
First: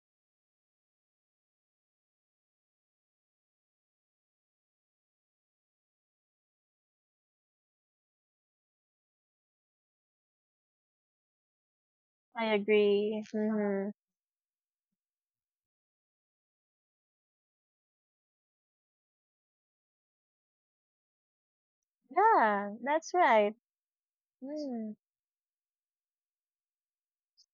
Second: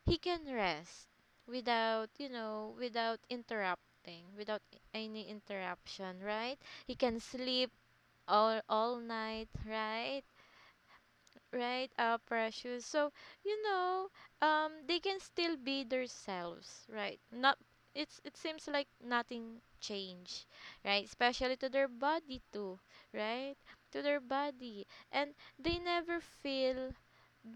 Speaker 1: he can rest without, you know, without interrupting, without any interruption, right? He can sleep all night, right? Right,
Speaker 2: I
Speaker 1: Precious? So,
Speaker 2: agree.
Speaker 1: you
Speaker 2: Hmm.
Speaker 1: know, they can still be themselves, right? Not, it's it seems like nothing changed, right? Especially to their body
Speaker 2: Yeah,
Speaker 1: too,
Speaker 2: that's right.
Speaker 1: right? To their body.
Speaker 2: Mm.
Speaker 1: And they never feel,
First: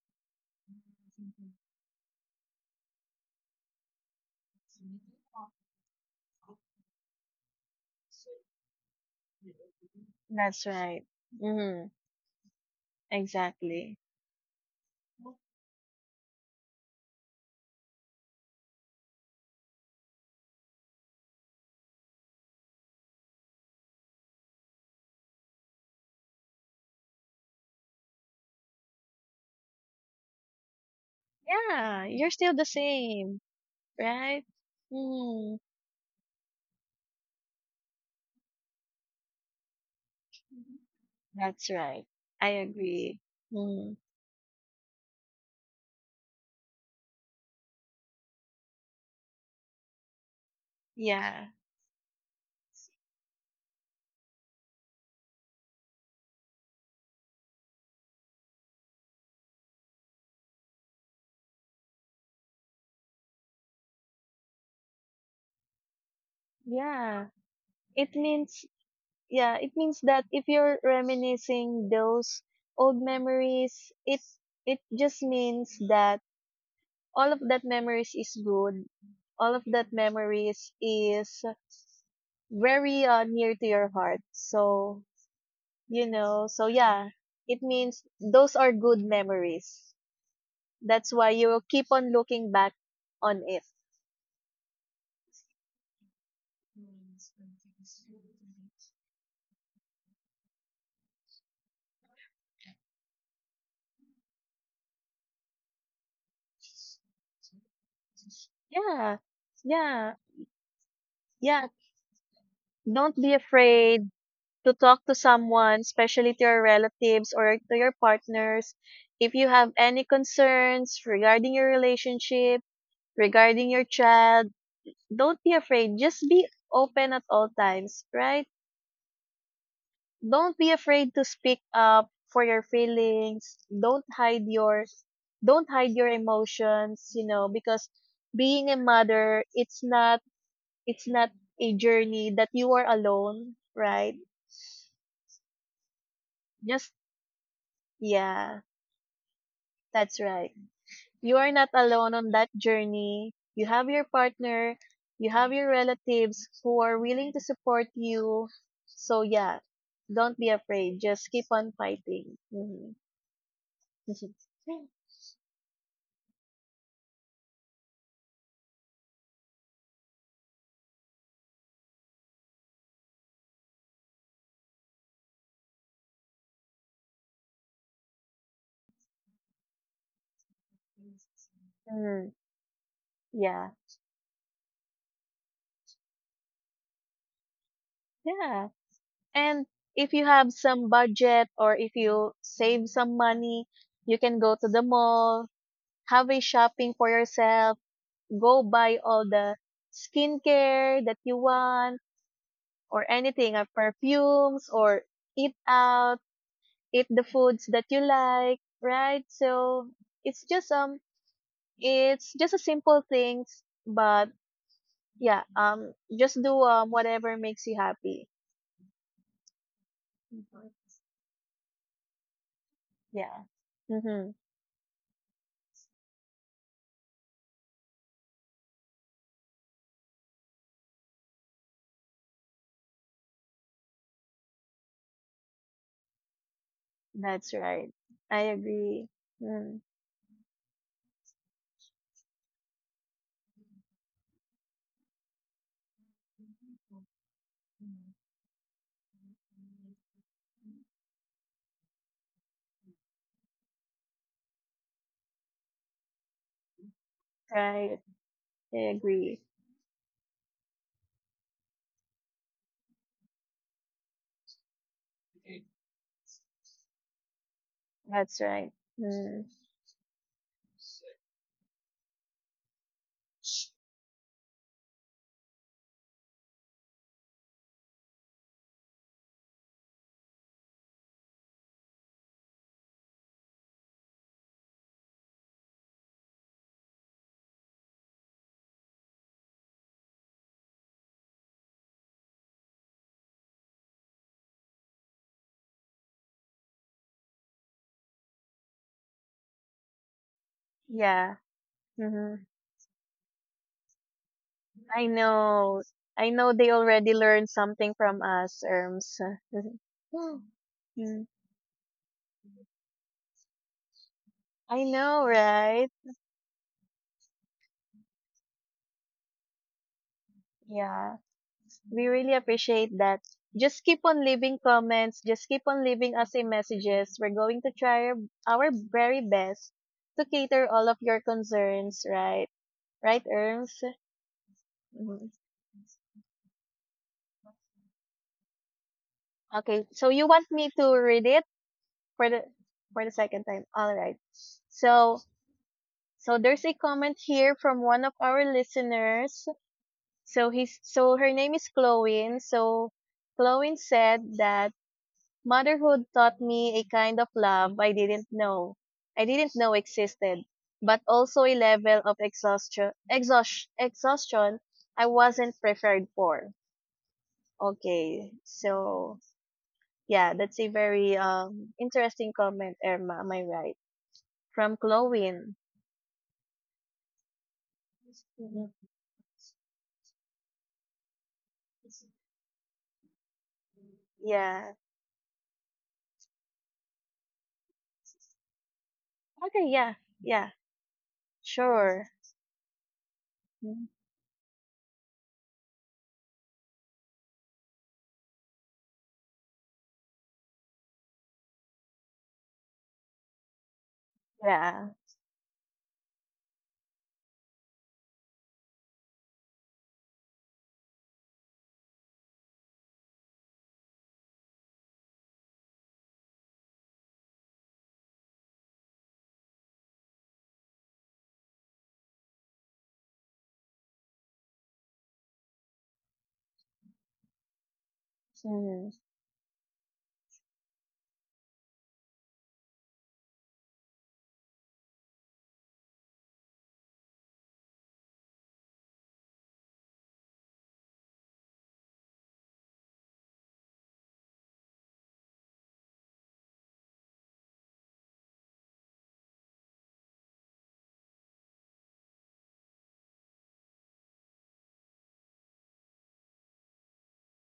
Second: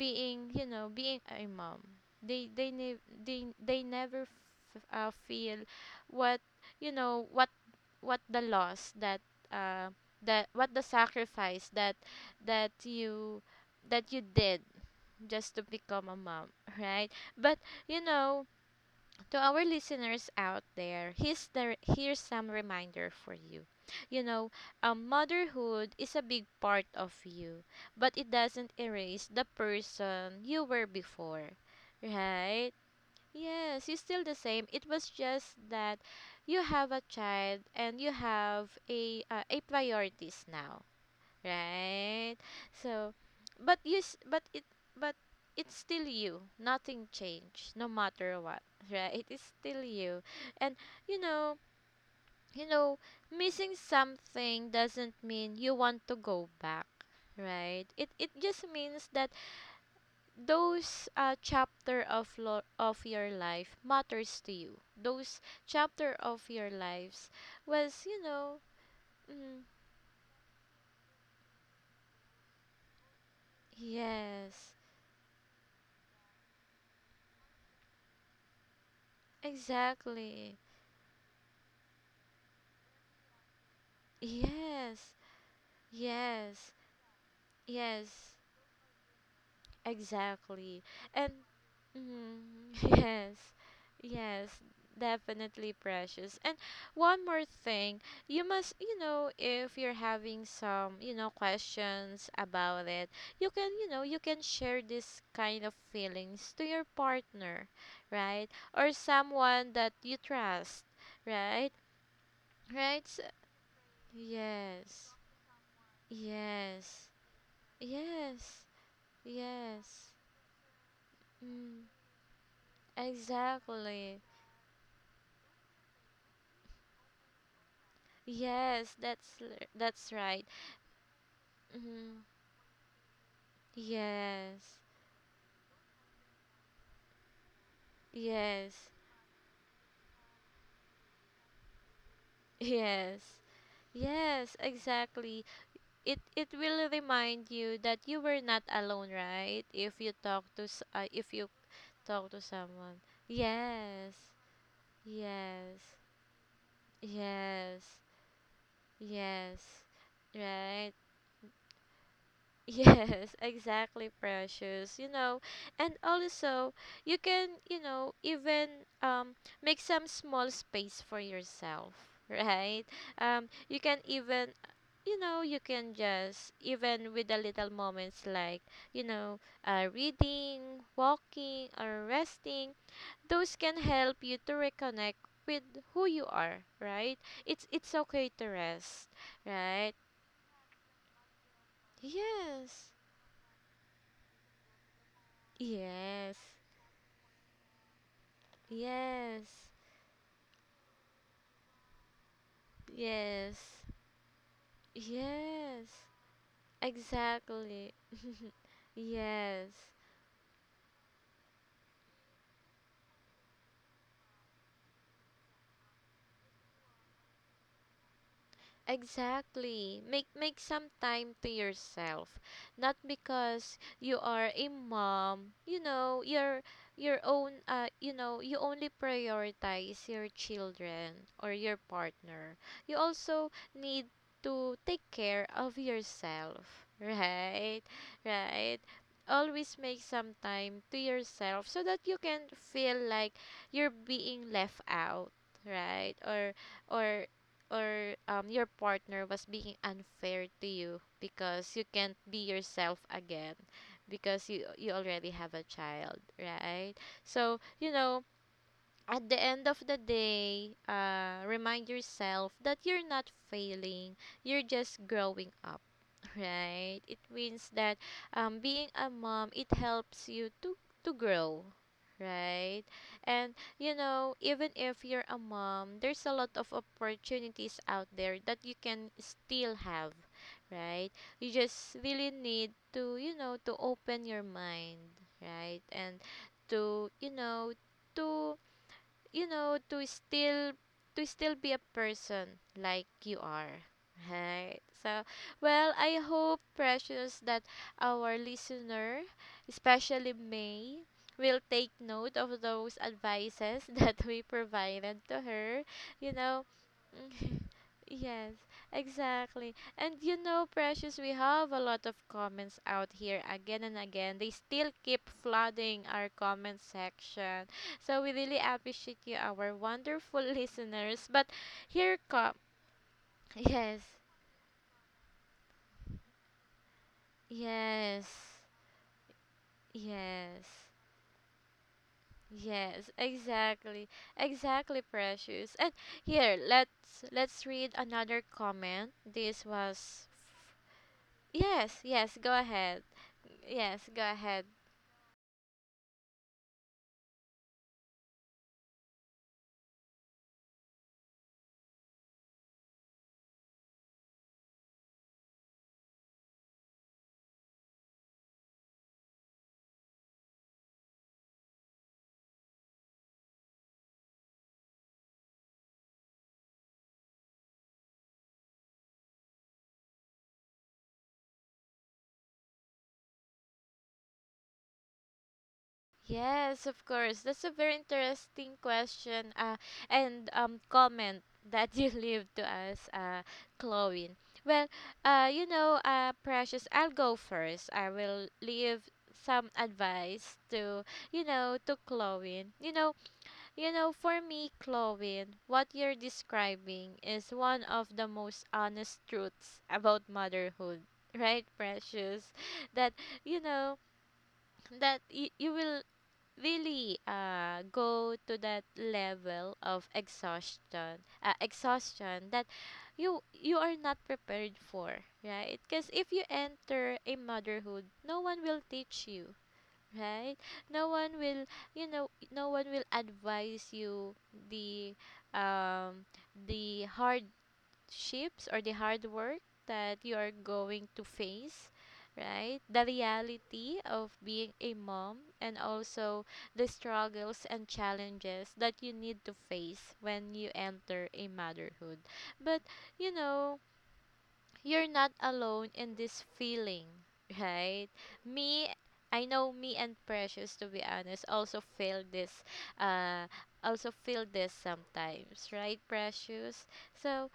Speaker 1: being, you know, being a mom, they never feel what, you know, what the loss that uh that
Speaker 2: That's
Speaker 1: what the
Speaker 2: right.
Speaker 1: sacrifice
Speaker 2: Mm-hmm.
Speaker 1: that that you,
Speaker 2: Exactly.
Speaker 1: that you did, just to become a mom, [laughs] right? But, you know, to our listeners out there, here's some reminder for you. You know, motherhood is a big part of you, but it doesn't erase the person you were before,
Speaker 2: Yeah, you're still the
Speaker 1: right?
Speaker 2: same,
Speaker 1: Yes, you're still the
Speaker 2: right?
Speaker 1: same. It was just
Speaker 2: Mm-hmm.
Speaker 1: that you have a child and you have a priorities now,
Speaker 2: That's right.
Speaker 1: right?
Speaker 2: I
Speaker 1: So,
Speaker 2: agree.
Speaker 1: but
Speaker 2: Mm-hmm.
Speaker 1: you, s- but it, but it's still you. Nothing changed, no matter what, [laughs] right? It is still you, and you
Speaker 2: Yeah.
Speaker 1: know, you know, missing something doesn't mean you want to go back, right? It just means that those of your life matters to you. Those chapter of your lives
Speaker 2: Yeah.
Speaker 1: was,
Speaker 2: It
Speaker 1: you know,
Speaker 2: means, yeah,
Speaker 1: mm,
Speaker 2: it means that if you're reminiscing those old memories, it
Speaker 1: yes,
Speaker 2: it just means that all of that memories is good. All of that
Speaker 1: exactly.
Speaker 2: memories is very near to your heart.
Speaker 1: Yes,
Speaker 2: So you know, so
Speaker 1: yes,
Speaker 2: yeah, it means
Speaker 1: yes,
Speaker 2: those are good memories
Speaker 1: exactly.
Speaker 2: that's why
Speaker 1: And
Speaker 2: you keep on
Speaker 1: mm,
Speaker 2: looking back
Speaker 1: [laughs] yes,
Speaker 2: on it.
Speaker 1: yes, definitely Precious. And one more thing, you must, you know, if you're having some, you know, questions about it, you can, you know, you can share this kind of feelings to your partner, right? Or
Speaker 2: Yeah,
Speaker 1: someone that
Speaker 2: yeah,
Speaker 1: you trust,
Speaker 2: yeah.
Speaker 1: right? Right?
Speaker 2: Don't
Speaker 1: So,
Speaker 2: be afraid to talk
Speaker 1: yes,
Speaker 2: to someone, especially to your
Speaker 1: yes,
Speaker 2: relatives or to your
Speaker 1: yes.
Speaker 2: partners, if you have any
Speaker 1: Yes.
Speaker 2: concerns regarding your
Speaker 1: Mm,
Speaker 2: relationship, regarding your
Speaker 1: exactly.
Speaker 2: child. Don't be afraid, just be open at all times, right?
Speaker 1: Yes, that's right.
Speaker 2: Don't be afraid to speak up
Speaker 1: Mm,
Speaker 2: for your feelings, don't hide
Speaker 1: yes.
Speaker 2: yours. Don't hide your emotions, you know, because being a
Speaker 1: Yes. [laughs]
Speaker 2: mother, it's not a journey that you are
Speaker 1: Yes.
Speaker 2: alone, right?
Speaker 1: Yes, exactly. It will
Speaker 2: Just
Speaker 1: remind you that you were
Speaker 2: yeah,
Speaker 1: not alone, right? If you
Speaker 2: that's
Speaker 1: talk
Speaker 2: right.
Speaker 1: to if
Speaker 2: You
Speaker 1: you
Speaker 2: are not alone
Speaker 1: talk
Speaker 2: on
Speaker 1: to
Speaker 2: that
Speaker 1: someone.
Speaker 2: journey, you have your
Speaker 1: Yes.
Speaker 2: partner, you have your
Speaker 1: Yes.
Speaker 2: relatives who are willing to support
Speaker 1: Yes.
Speaker 2: you, so yeah,
Speaker 1: Yes.
Speaker 2: don't be
Speaker 1: Right.
Speaker 2: afraid, just keep on fighting.
Speaker 1: Yes,
Speaker 2: Mhm.
Speaker 1: [laughs] exactly,
Speaker 2: Mhm.
Speaker 1: Precious. You know, and also you can, you know, even um make some small space for yourself, [laughs] right? You can even, you know, you can just even with the little moments like, you know, reading, walking or
Speaker 2: [laughs]
Speaker 1: resting, those
Speaker 2: Yeah,
Speaker 1: can help you to reconnect with who you are, right? It's okay to
Speaker 2: yeah.
Speaker 1: rest,
Speaker 2: And
Speaker 1: right?
Speaker 2: if you have some budget or if you save
Speaker 1: Yes.
Speaker 2: some money, you can go to the mall, have
Speaker 1: Yes.
Speaker 2: a shopping for yourself, go buy all the
Speaker 1: Yes,
Speaker 2: skincare that you want, or
Speaker 1: yes,
Speaker 2: anything, or perfumes, or eat
Speaker 1: yes,
Speaker 2: out, eat the foods that
Speaker 1: exactly.
Speaker 2: you like,
Speaker 1: [laughs]
Speaker 2: right?
Speaker 1: Yes,
Speaker 2: So it's just um it's just a simple things, but yeah, just do whatever makes you happy.
Speaker 1: exactly. Make make some time to yourself. Not
Speaker 2: Yeah.
Speaker 1: because you
Speaker 2: Mhm.
Speaker 1: are a mom, you know, your own you know, you only prioritize your children or your partner. You also need to take care of yourself, [laughs]
Speaker 2: That's
Speaker 1: right?
Speaker 2: right. I
Speaker 1: Right?
Speaker 2: agree.
Speaker 1: Always
Speaker 2: Mm,
Speaker 1: make some time to yourself so that you can feel like you're being left out, right? Or or your partner was being unfair to you because you can't be yourself again, because you already have a child, right? So, you
Speaker 2: right.
Speaker 1: know,
Speaker 2: I
Speaker 1: at the
Speaker 2: agree.
Speaker 1: end of the day, remind yourself that you're not failing, you're just growing up, right? It means that
Speaker 2: That's right.
Speaker 1: being a
Speaker 2: Mm,
Speaker 1: mom it helps you to grow, right? And you know, even if you're a mom, there's a lot of opportunities out there that you can still have, right? You just really need to, you know, to open your mind, right? And to, you know, to, you know, to still be a person like you are. Right. So, well, I hope Precious that our listener, especially May,
Speaker 2: yeah.
Speaker 1: will take
Speaker 2: Hmm.
Speaker 1: note of those advices [laughs] that we
Speaker 2: I
Speaker 1: provided to her.
Speaker 2: know. I
Speaker 1: You
Speaker 2: know
Speaker 1: know,
Speaker 2: they already
Speaker 1: [laughs]
Speaker 2: learned something from
Speaker 1: yes,
Speaker 2: us, Erms.
Speaker 1: exactly.
Speaker 2: [laughs]
Speaker 1: And you
Speaker 2: Mm,
Speaker 1: know, Precious,
Speaker 2: mm.
Speaker 1: we have a lot of comments out here again and again. They
Speaker 2: I
Speaker 1: still
Speaker 2: know,
Speaker 1: keep
Speaker 2: right?
Speaker 1: flooding our comment section. So we really appreciate you, our wonderful [laughs]
Speaker 2: Yeah.
Speaker 1: listeners. But
Speaker 2: We
Speaker 1: here
Speaker 2: really
Speaker 1: come
Speaker 2: appreciate that. Just
Speaker 1: yes,
Speaker 2: keep on leaving comments. Just keep on leaving us a messages. We're going to try
Speaker 1: yes,
Speaker 2: our very best to
Speaker 1: yes,
Speaker 2: cater all of your concerns, right?
Speaker 1: yes,
Speaker 2: Right, Erms?
Speaker 1: exactly, exactly,
Speaker 2: Mhm.
Speaker 1: Precious. And here let's read another comment. This
Speaker 2: Okay, so
Speaker 1: was
Speaker 2: you want me to read it
Speaker 1: yes,
Speaker 2: for
Speaker 1: yes.
Speaker 2: the
Speaker 1: Go ahead.
Speaker 2: for the second time. All
Speaker 1: Yes,
Speaker 2: right.
Speaker 1: go ahead.
Speaker 2: So so there's a comment here from one of our listeners. So he's so her name is Chloe. So Chloe said that motherhood taught me a kind of love I didn't know. I didn't know existed, but also a level of exhaustion I wasn't prepared for. Okay. So yeah, that's a very interesting comment, Irma. Am I right? From Glowin.
Speaker 1: Yes, of course. That's a very interesting
Speaker 2: Mhm.
Speaker 1: question and comment that you [laughs] leave to us, Chloe.
Speaker 2: Yeah.
Speaker 1: Well, you know, Precious, I'll go first. I will leave
Speaker 2: Okay.
Speaker 1: some
Speaker 2: Yeah. Yeah.
Speaker 1: advice to, you know, to
Speaker 2: Sure.
Speaker 1: Chloe.
Speaker 2: Mhm.
Speaker 1: You know, for me, Chloe, what you're describing is one of the most honest truths about motherhood, right, Precious? That, you know,
Speaker 2: Yeah.
Speaker 1: that you will really go to that level of exhaustion that you are not prepared for, right? Because if you enter a motherhood, no one will teach you, right? No one will, you know, no one will advise you the um the hardships or
Speaker 2: Mm-hmm.
Speaker 1: the hard work that you are going to face, right? The reality of being a mom and also the struggles and challenges that you need to face when you enter a motherhood. But, you know, you're not alone in this feeling, [laughs] right? Me, I know me and Precious, to be honest, uh, also feel this sometimes, right, Precious? So,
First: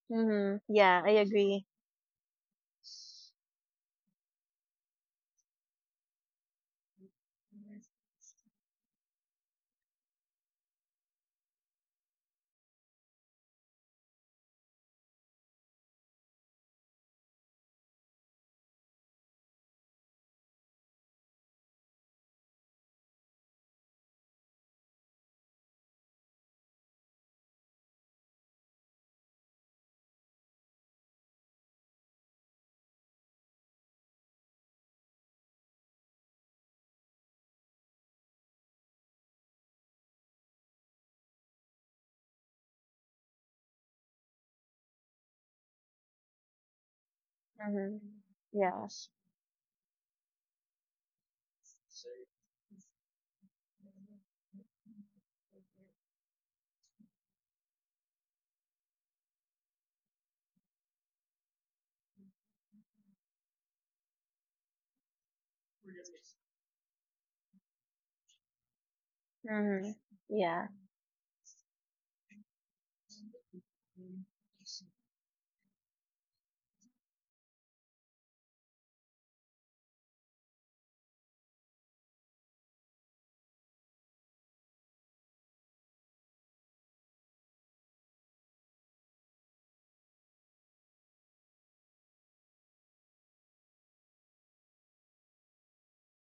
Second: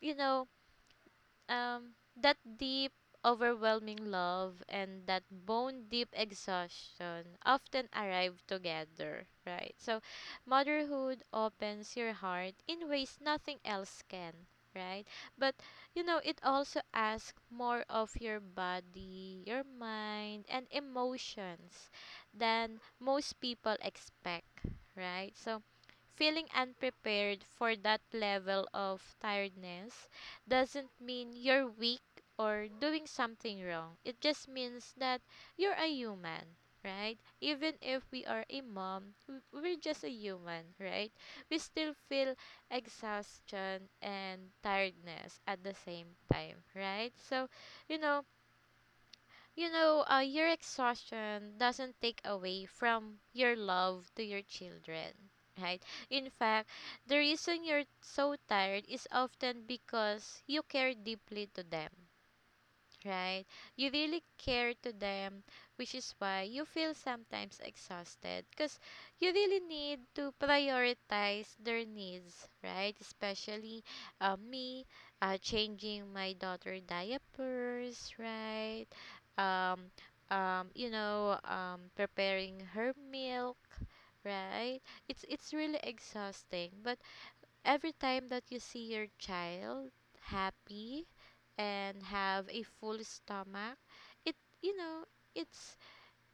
Speaker 1: you know,
Speaker 2: Mm-hmm. Yeah, I agree.
Speaker 1: that deep overwhelming love and that bone deep exhaustion often arrive together, right? So motherhood opens your heart in ways nothing else can, right? But, you know, it also asks more of your body, your mind and emotions than most people expect, right? So feeling unprepared for that level of tiredness doesn't mean you're weak or doing something wrong. It just means that you're a human, right? Even if we are a mom, we're just a human, right? We still feel exhaustion and tiredness at the same time, right? So, you
Speaker 2: Mm-hmm.
Speaker 1: know,
Speaker 2: Yes.
Speaker 1: your exhaustion doesn't take away from your love to your children, right? In fact, the reason you're so tired is often because you care deeply to them, right? You really care to them, which is why you feel sometimes exhausted because you really
Speaker 2: Mm-hmm.
Speaker 1: need to
Speaker 2: Yeah.
Speaker 1: prioritize their needs, right? Especially me changing my daughter diapers, right? Um, preparing her milk, right? It's really exhausting, but every time that you see your child happy and have a full stomach, it, you know it's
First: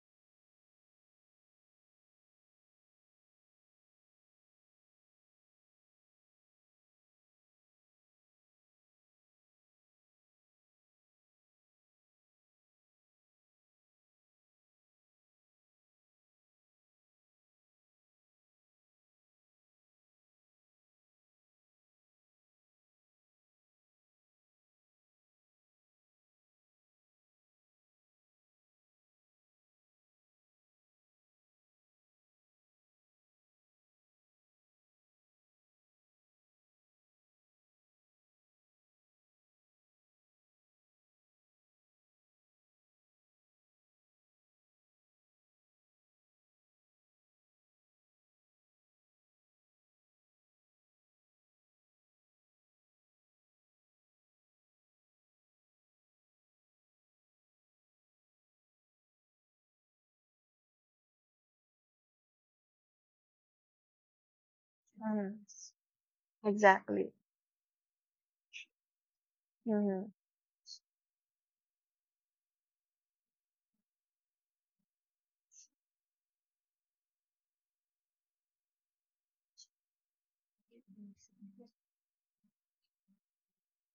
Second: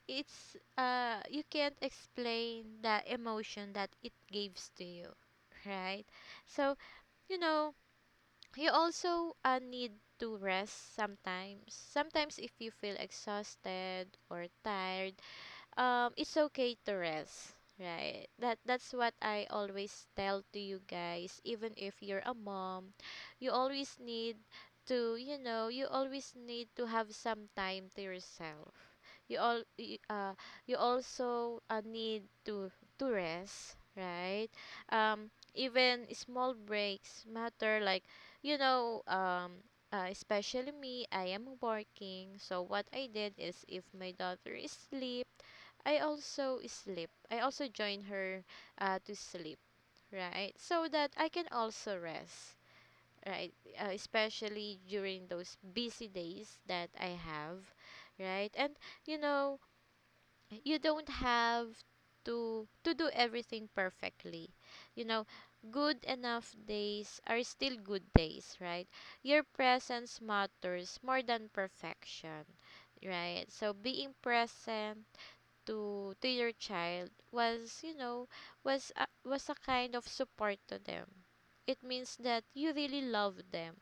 Speaker 1: it's you can't explain the emotion that it gives to you, right? So, you know, you also need to rest sometimes. Sometimes if you feel exhausted or tired, it's okay to rest, right? That's what I always tell to you guys. Even if you're a mom, you always need to, you know, you always need to have some time to yourself. You you also need to rest, right? Um, even small breaks matter. Like, you know um especially me, I am working, so what I did is if my daughter is asleep, I also sleep. I also join her to sleep, right? So that I can also rest, right? Especially during those busy days that I have, right? And, you know, you don't have to do everything perfectly. You know,
Speaker 2: Mm-hmm.
Speaker 1: good enough
Speaker 2: Exactly.
Speaker 1: days are still good days, right? Your
Speaker 2: Mm-hmm.
Speaker 1: presence matters more than perfection, right? So being present to your child was, you know, was a kind of support to them. It means that you really love them,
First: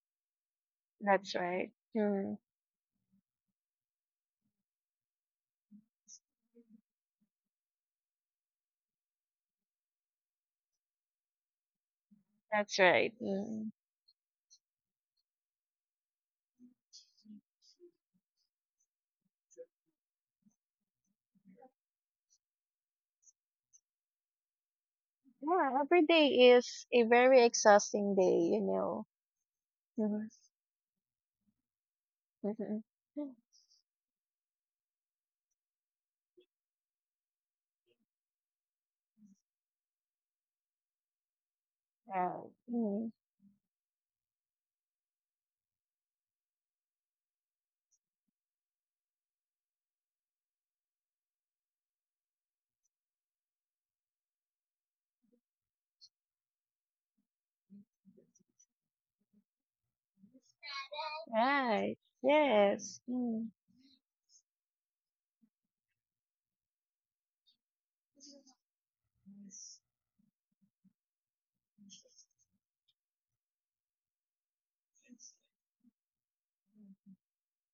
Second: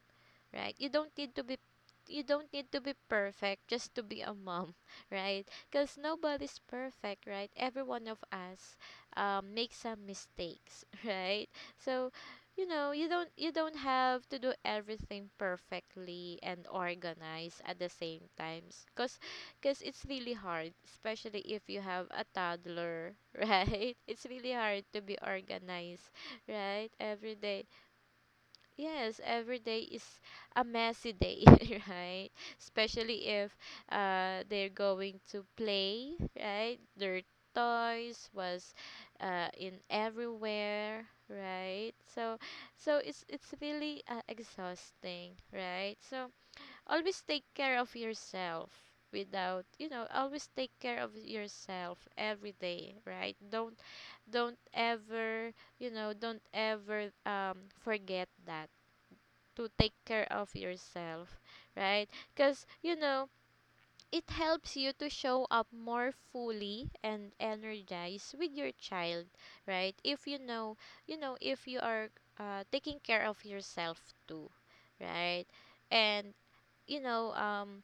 Speaker 1: right?
Speaker 2: That's right.
Speaker 1: You
Speaker 2: Mm,
Speaker 1: don't need to be perfect just to be a mom, [laughs] right? Cuz nobody's perfect, right? Every one of us makes some mistakes, [laughs] right? So, you
Speaker 2: that's
Speaker 1: know,
Speaker 2: right.
Speaker 1: you don't
Speaker 2: Mm.
Speaker 1: have to do everything perfectly and organized at the same times, cuz it's really hard, especially if you have a toddler, [laughs] right? It's really hard to be
Speaker 2: Yeah,
Speaker 1: organized,
Speaker 2: every day
Speaker 1: right?
Speaker 2: is a
Speaker 1: Every
Speaker 2: very
Speaker 1: day.
Speaker 2: exhausting day, you know.
Speaker 1: Yes, every day is
Speaker 2: Mm-hmm.
Speaker 1: a messy day, [laughs] right?
Speaker 2: Mm-hmm.
Speaker 1: Especially if they're going to play, right? Their toys was in everywhere, right? So,
Speaker 2: Yeah.
Speaker 1: so
Speaker 2: Mm.
Speaker 1: it's really exhausting, right? So always take care of yourself, without, you know, always take care of yourself every day, right? Don't ever you know don't ever forget that, to take care of yourself,
Speaker 2: Right.
Speaker 1: right? Because, you
Speaker 2: Yes.
Speaker 1: know,
Speaker 2: Mm.
Speaker 1: it helps you to show up more fully and energized with your child, right? If you know, you know, if you are taking care of yourself too, right? And, you know, um,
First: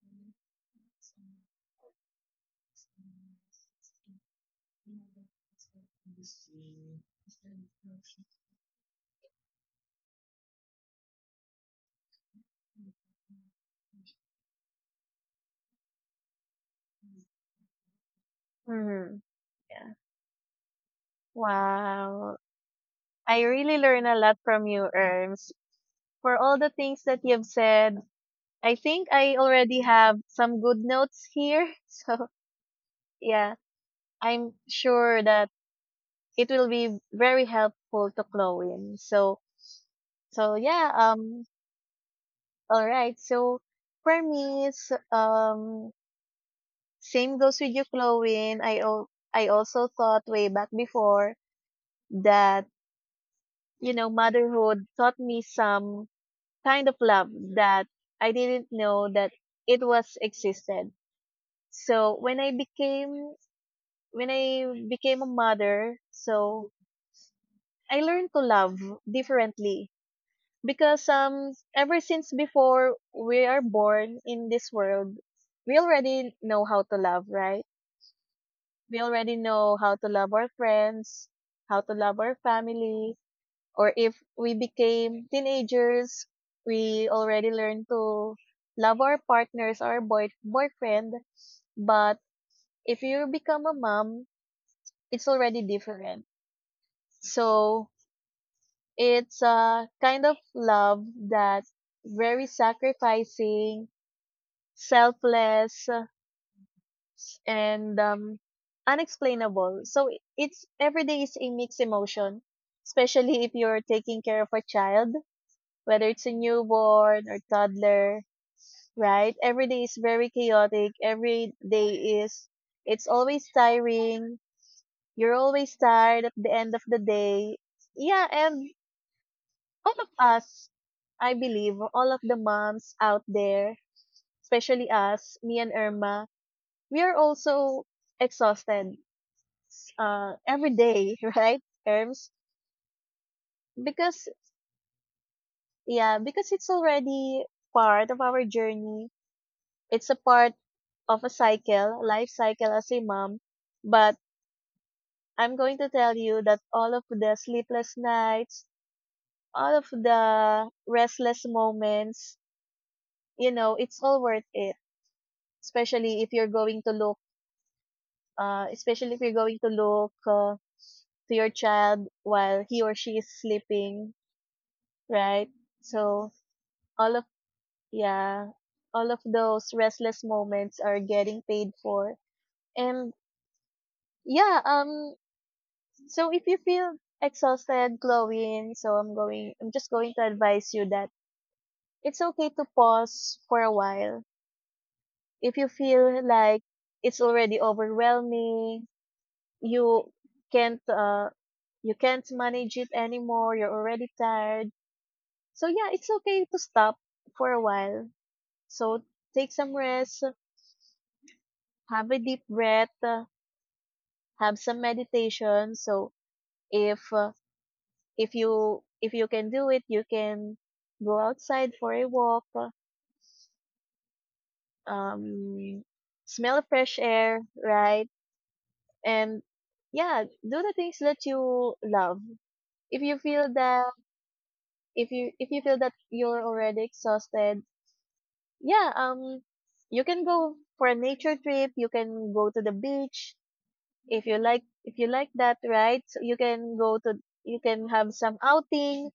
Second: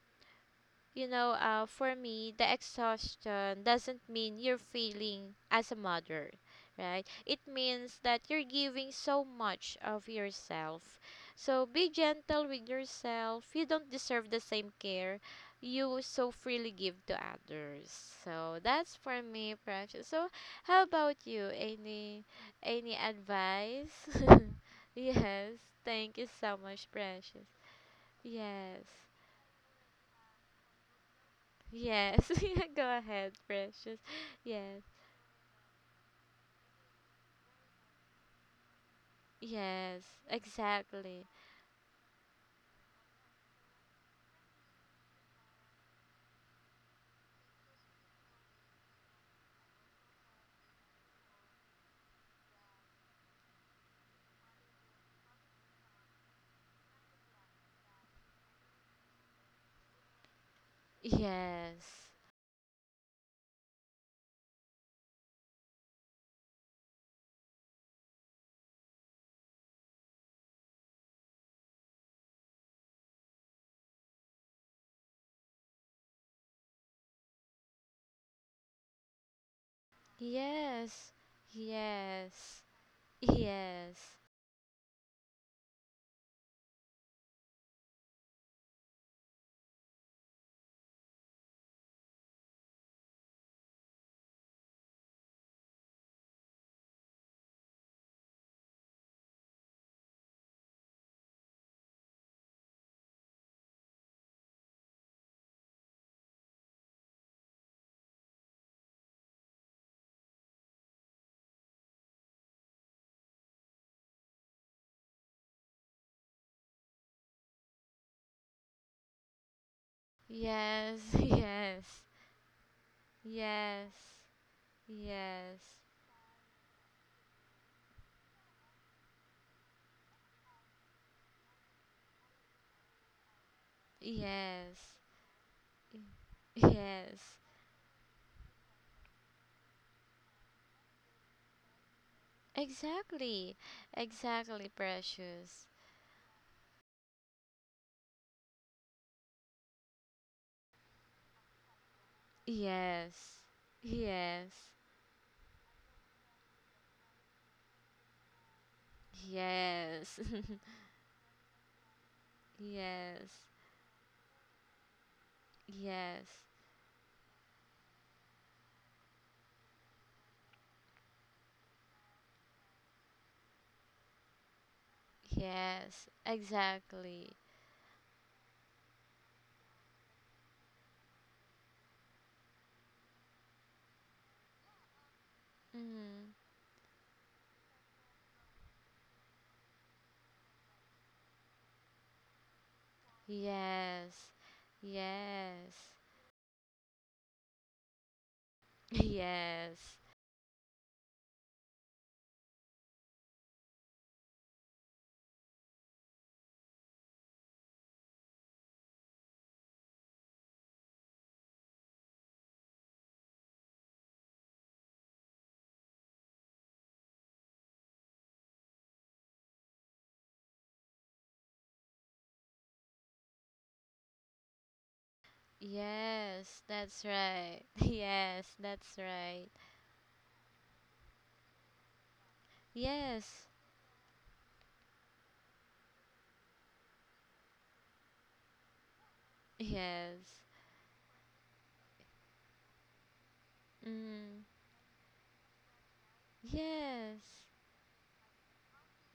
Speaker 1: for me, the exhaustion doesn't mean you're failing as a mother, right? It means that you're giving so much of yourself. So be gentle with yourself. You don't deserve the same care you so freely give to others. So that's for
Speaker 2: Hmm.
Speaker 1: me,
Speaker 2: Yeah.
Speaker 1: precious. So how about you?
Speaker 2: Wow.
Speaker 1: Any
Speaker 2: I really
Speaker 1: advice?
Speaker 2: learn a lot from you,
Speaker 1: [laughs]
Speaker 2: Erms.
Speaker 1: Yes. Thank you
Speaker 2: For
Speaker 1: so
Speaker 2: all the
Speaker 1: much,
Speaker 2: things that you've
Speaker 1: precious.
Speaker 2: said, I
Speaker 1: Yes.
Speaker 2: think I already have some good notes here. [laughs] So,
Speaker 1: Yes. [laughs] Yeah, go ahead,
Speaker 2: yeah,
Speaker 1: precious.
Speaker 2: I'm
Speaker 1: Yes.
Speaker 2: sure that it will be very helpful to Chloe. So,
Speaker 1: Yes.
Speaker 2: so yeah,
Speaker 1: Exactly.
Speaker 2: all right. So, for me, it's, same goes with you, Chloe. I also thought way back before that you know, motherhood taught me some kind of love that I didn't know that it was existed.
Speaker 1: Yes.
Speaker 2: So when I became a mother, so I learned to love differently, because ever since before we are born in this world, we already know how to love, right? We already know how to love our
Speaker 1: Yes.
Speaker 2: friends, how to love our
Speaker 1: Yes.
Speaker 2: family,
Speaker 1: Yes.
Speaker 2: or
Speaker 1: Yes. [laughs]
Speaker 2: if we became teenagers, we already learned to love our partners, our boyfriend. But if you become a mom, it's already different. So it's a kind of love that very sacrificing, selfless, and unexplainable. So it's every day is a mixed emotion, especially if you're taking care of a child, whether it's a newborn or toddler. Right? Every day is very chaotic.
Speaker 1: Yes.
Speaker 2: Every
Speaker 1: Yes.
Speaker 2: day is, it's always tiring. You're
Speaker 1: Yes.
Speaker 2: always tired at the end of the day. Yeah, and all of us, I believe, all of the moms out there,
Speaker 1: Yes.
Speaker 2: especially us, me and Irma, we are
Speaker 1: Yes.
Speaker 2: also exhausted every day, [laughs] right, Irms?
Speaker 1: Exactly.
Speaker 2: Because,
Speaker 1: Exactly, precious.
Speaker 2: yeah, because it's already part of our journey. It's a part of a cycle, life cycle as a
Speaker 1: Yes.
Speaker 2: mom. But
Speaker 1: Yes.
Speaker 2: I'm going to tell you that all of the sleepless nights, all of
Speaker 1: Yes. [laughs]
Speaker 2: the restless moments,
Speaker 1: Yes.
Speaker 2: you know, it's all worth it. Especially if
Speaker 1: Yes.
Speaker 2: you're going to look, uh, especially if you're going to look uh, to your child while he or she is sleeping, right?
Speaker 1: Yes,
Speaker 2: So all of
Speaker 1: exactly.
Speaker 2: yeah, all of those restless moments are getting paid for, and yeah,
Speaker 1: Mm-hmm.
Speaker 2: so if you feel exhausted, Glowing, so I'm just going to advise you that it's okay to pause for a while.
Speaker 1: Yes,
Speaker 2: If you
Speaker 1: yes,
Speaker 2: feel like it's already overwhelming,
Speaker 1: [laughs] yes,
Speaker 2: you can't uh you can't manage it anymore, you're already tired. So yeah, it's okay to stop for a while. So take some rest, have a deep breath, have some meditation. So if uh, if you can do it, you can go outside for a walk, um smell
Speaker 1: yes,
Speaker 2: fresh
Speaker 1: that's
Speaker 2: air,
Speaker 1: right. [laughs]
Speaker 2: right?
Speaker 1: Yes, that's
Speaker 2: And
Speaker 1: right.
Speaker 2: yeah, do the things that you love, if you
Speaker 1: Yes,
Speaker 2: feel that if you feel that you're already exhausted, yeah, you can
Speaker 1: yes.
Speaker 2: go for a nature trip, you can go to the beach if you
Speaker 1: Mm.
Speaker 2: like, if you like that, right? So you can go to,
Speaker 1: Yes,
Speaker 2: you can have some outing